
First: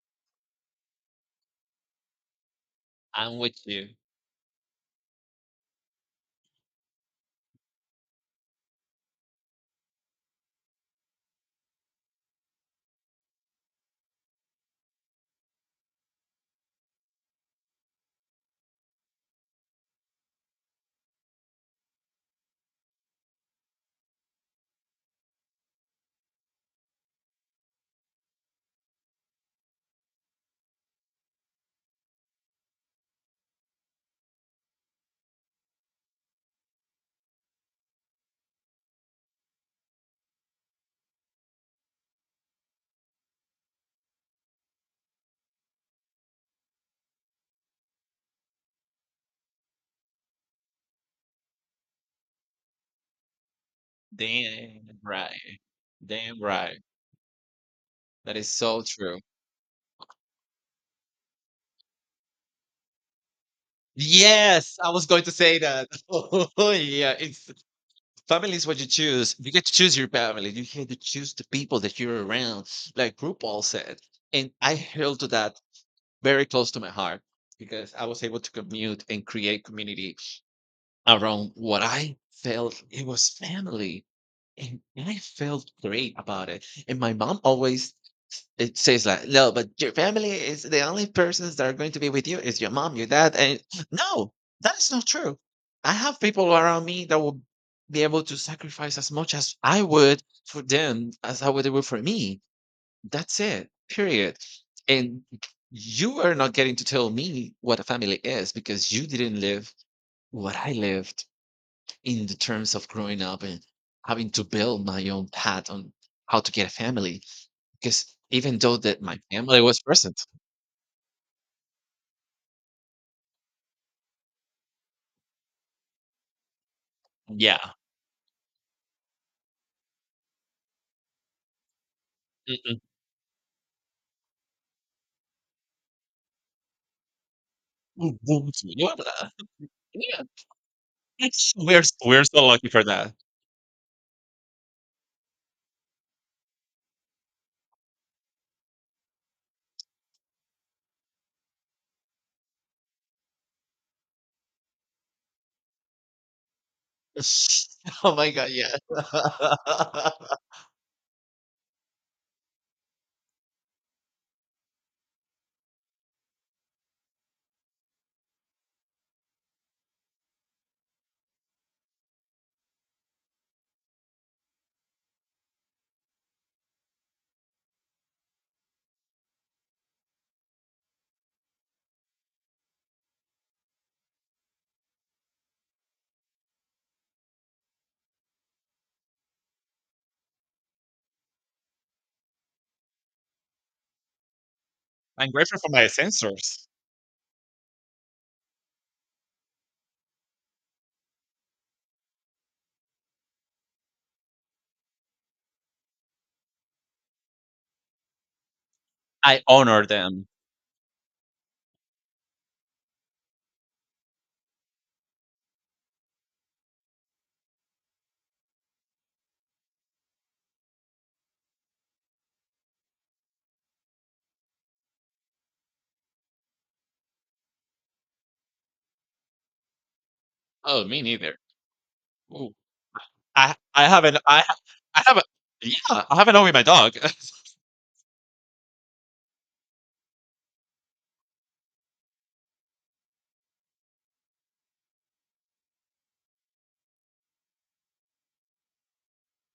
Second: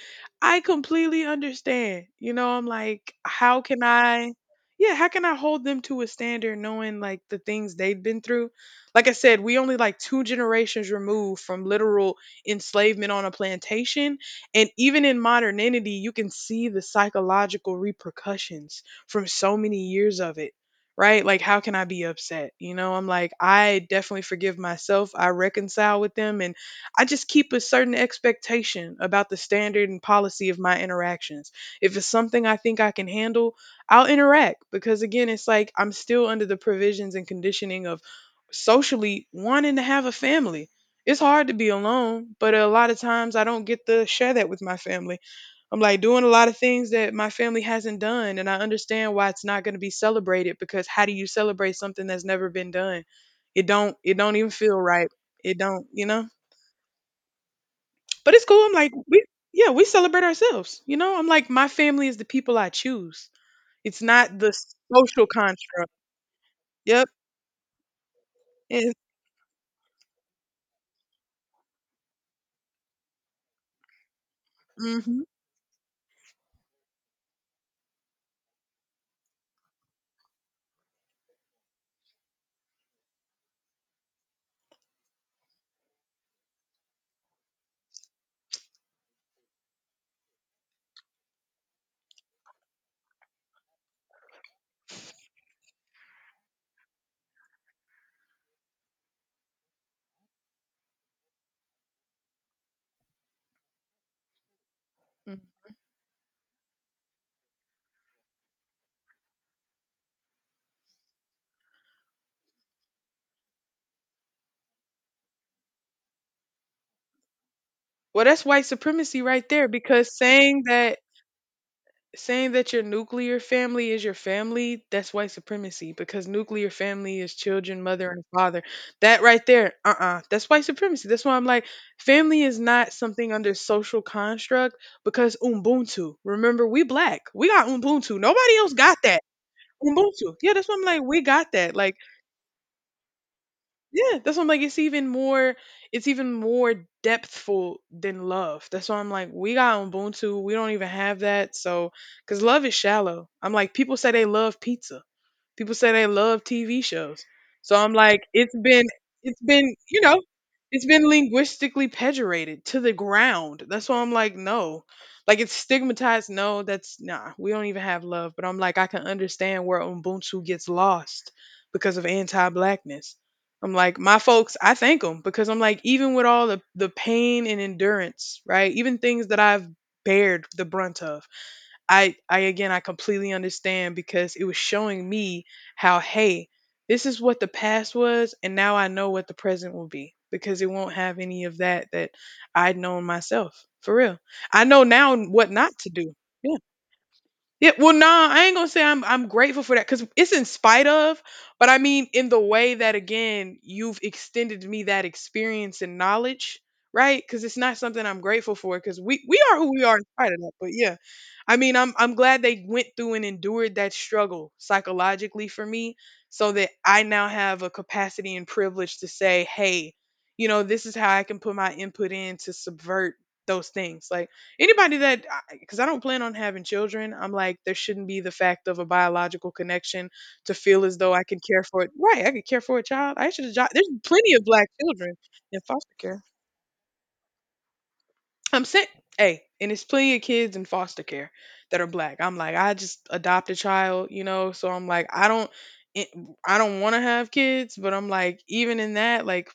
I completely understand. You know, I'm like,
I'm with
how can
you.
I, yeah, how can I hold them to a standard knowing, like, the things they've been through? Like I said, we only, like, two generations removed from literal enslavement on a plantation. And even in modernity, you can see the psychological repercussions from so many years of it, right? Like, how can I be upset? You know, I'm like, I definitely forgive myself. I reconcile with them. And I just keep a certain expectation about the standard and policy of my interactions. If it's something I think I can handle, I'll interact, because, again, it's like I'm still under the provisions and conditioning of socially wanting to have a family. It's hard to be alone, but a lot of times I don't get to share that with my family. I'm like, doing a lot of things that my family hasn't done, and I understand why it's not going to be celebrated, because how do you celebrate something that's never been done? It don't even feel
Damn
right. It
right,
don't, you know.
damn right.
But
That
it's
is
cool. I'm
so
like,
true.
we, yeah, we celebrate ourselves. You know, I'm like, my family is the people I choose. It's not the
Yes, I was going
social
to say that.
construct.
Oh,
Yep.
yeah, it's family is what you
It,
choose. You get to choose your family. You get to choose the people that you're around, like RuPaul said. And I held
hmm.
to that very close to my heart because I was able to commute and create community around what I felt it was family. And I felt great about it. And my mom always it says like, no, but your family is the only persons that are going to be with you is your mom, your dad, and no, that is not true. I have people around me that will be able to sacrifice as much as I would for them as I would do for me. That's it. Period. And you are not getting to tell me what a family is because you didn't live what I lived in the terms of growing up and having to build my own path on how to get a family. 'Cause
Well, that's
even
white
though that my
supremacy right
family
there,
was
because
present,
saying that your nuclear family is your family, that's white supremacy, because nuclear family is
yeah.
children, mother, and father. That right there, that's white supremacy. That's why I'm like, family is
Mm-mm.
not something under social construct, because Ubuntu. Remember, we black, we got
Mm,
Ubuntu.
don't
Nobody else
you know
got that.
that? Yeah.
Ubuntu. Yeah, that's why I'm like, we got
It's
that. Like,
we're so lucky for that.
yeah, that's what I'm like. It's even more depthful than love. That's why I'm like, we got Ubuntu. We don't even have that. So, because love is shallow. I'm like, people say they love pizza. People say they love TV shows. So I'm
Oh
like,
my god, yeah.
it's been, you know, it's been linguistically pejorated to the ground. That's why I'm like, no. Like, it's stigmatized. No, that's nah. We don't even have love. But I'm like, I can understand where Ubuntu gets lost because of anti-blackness. I'm like, my folks, I thank them, because I'm like, even with all the pain and endurance, right? Even things that I've bared the brunt of, I again, I completely understand, because it was showing me how, hey, this is what the past was, and now I know what the present will be, because it won't have any of that that I'd known myself. For real. I know now
I'm
what
grateful for
not
my
to do.
sensors.
Yeah, well, nah, I ain't gonna say I'm grateful for that, because it's in spite of, but I mean, in the way that, again, you've extended me that experience and knowledge, right? Because it's not something I'm grateful for, because we
I
we are who we
honor
are in
them.
spite of that. But yeah, I mean, I'm glad they went through and endured that struggle psychologically for me, so that I now have a capacity and privilege to say, hey, you know, this is how I can put my input in to subvert those things. Like, anybody that, because I don't plan on having children, I'm like, there shouldn't be the fact of a biological connection to
Oh,
feel as
me
though I
neither.
can care for it. Right, I could
Ooh.
care for a child. I should have.
I I
There's
haven't
plenty
I
of
ha
black
I
children
haven't,
in foster
yeah, I
care.
haven't with my dog.
I'm saying, hey, and it's plenty of kids in foster care that are black. I'm like, I just adopt a child, you know. So I'm like, I don't, it- I don't want to have kids, but I'm like, even in that, like,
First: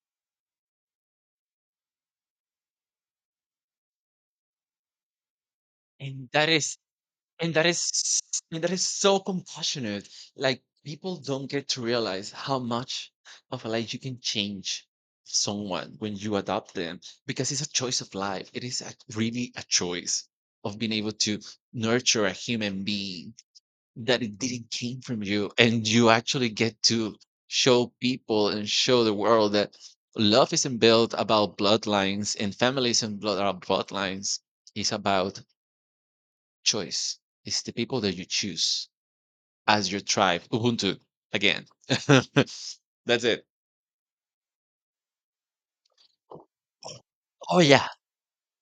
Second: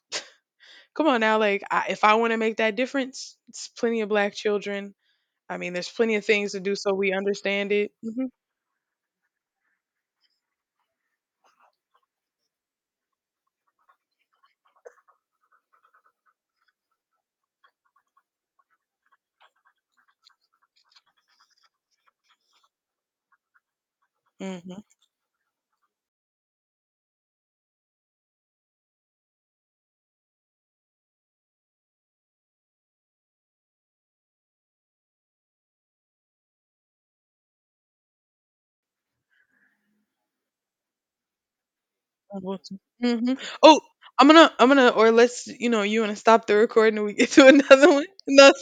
come on now, like, I, if I want to make that difference, it's plenty of black children. I mean, there's plenty of
And that
things to do
is
so we
And that
understand
is
it.
s-
Mhm,
and that is so compassionate. Like, people don't get to realize how much of a life you can change someone when you adopt them because it's a choice of life. It is a, really a choice of being able to nurture a human being that it didn't
mhm,
came from you, and you actually get to show people and show the world that love isn't built about bloodlines and families and blood are bloodlines. It's about choice. It's the people that you choose as your tribe. Ubuntu again.
mhm,
That's
mhm.
it.
Oh, I'm gonna or let's, you know, you wanna stop the recording and we get to
Oh yeah.
another one? No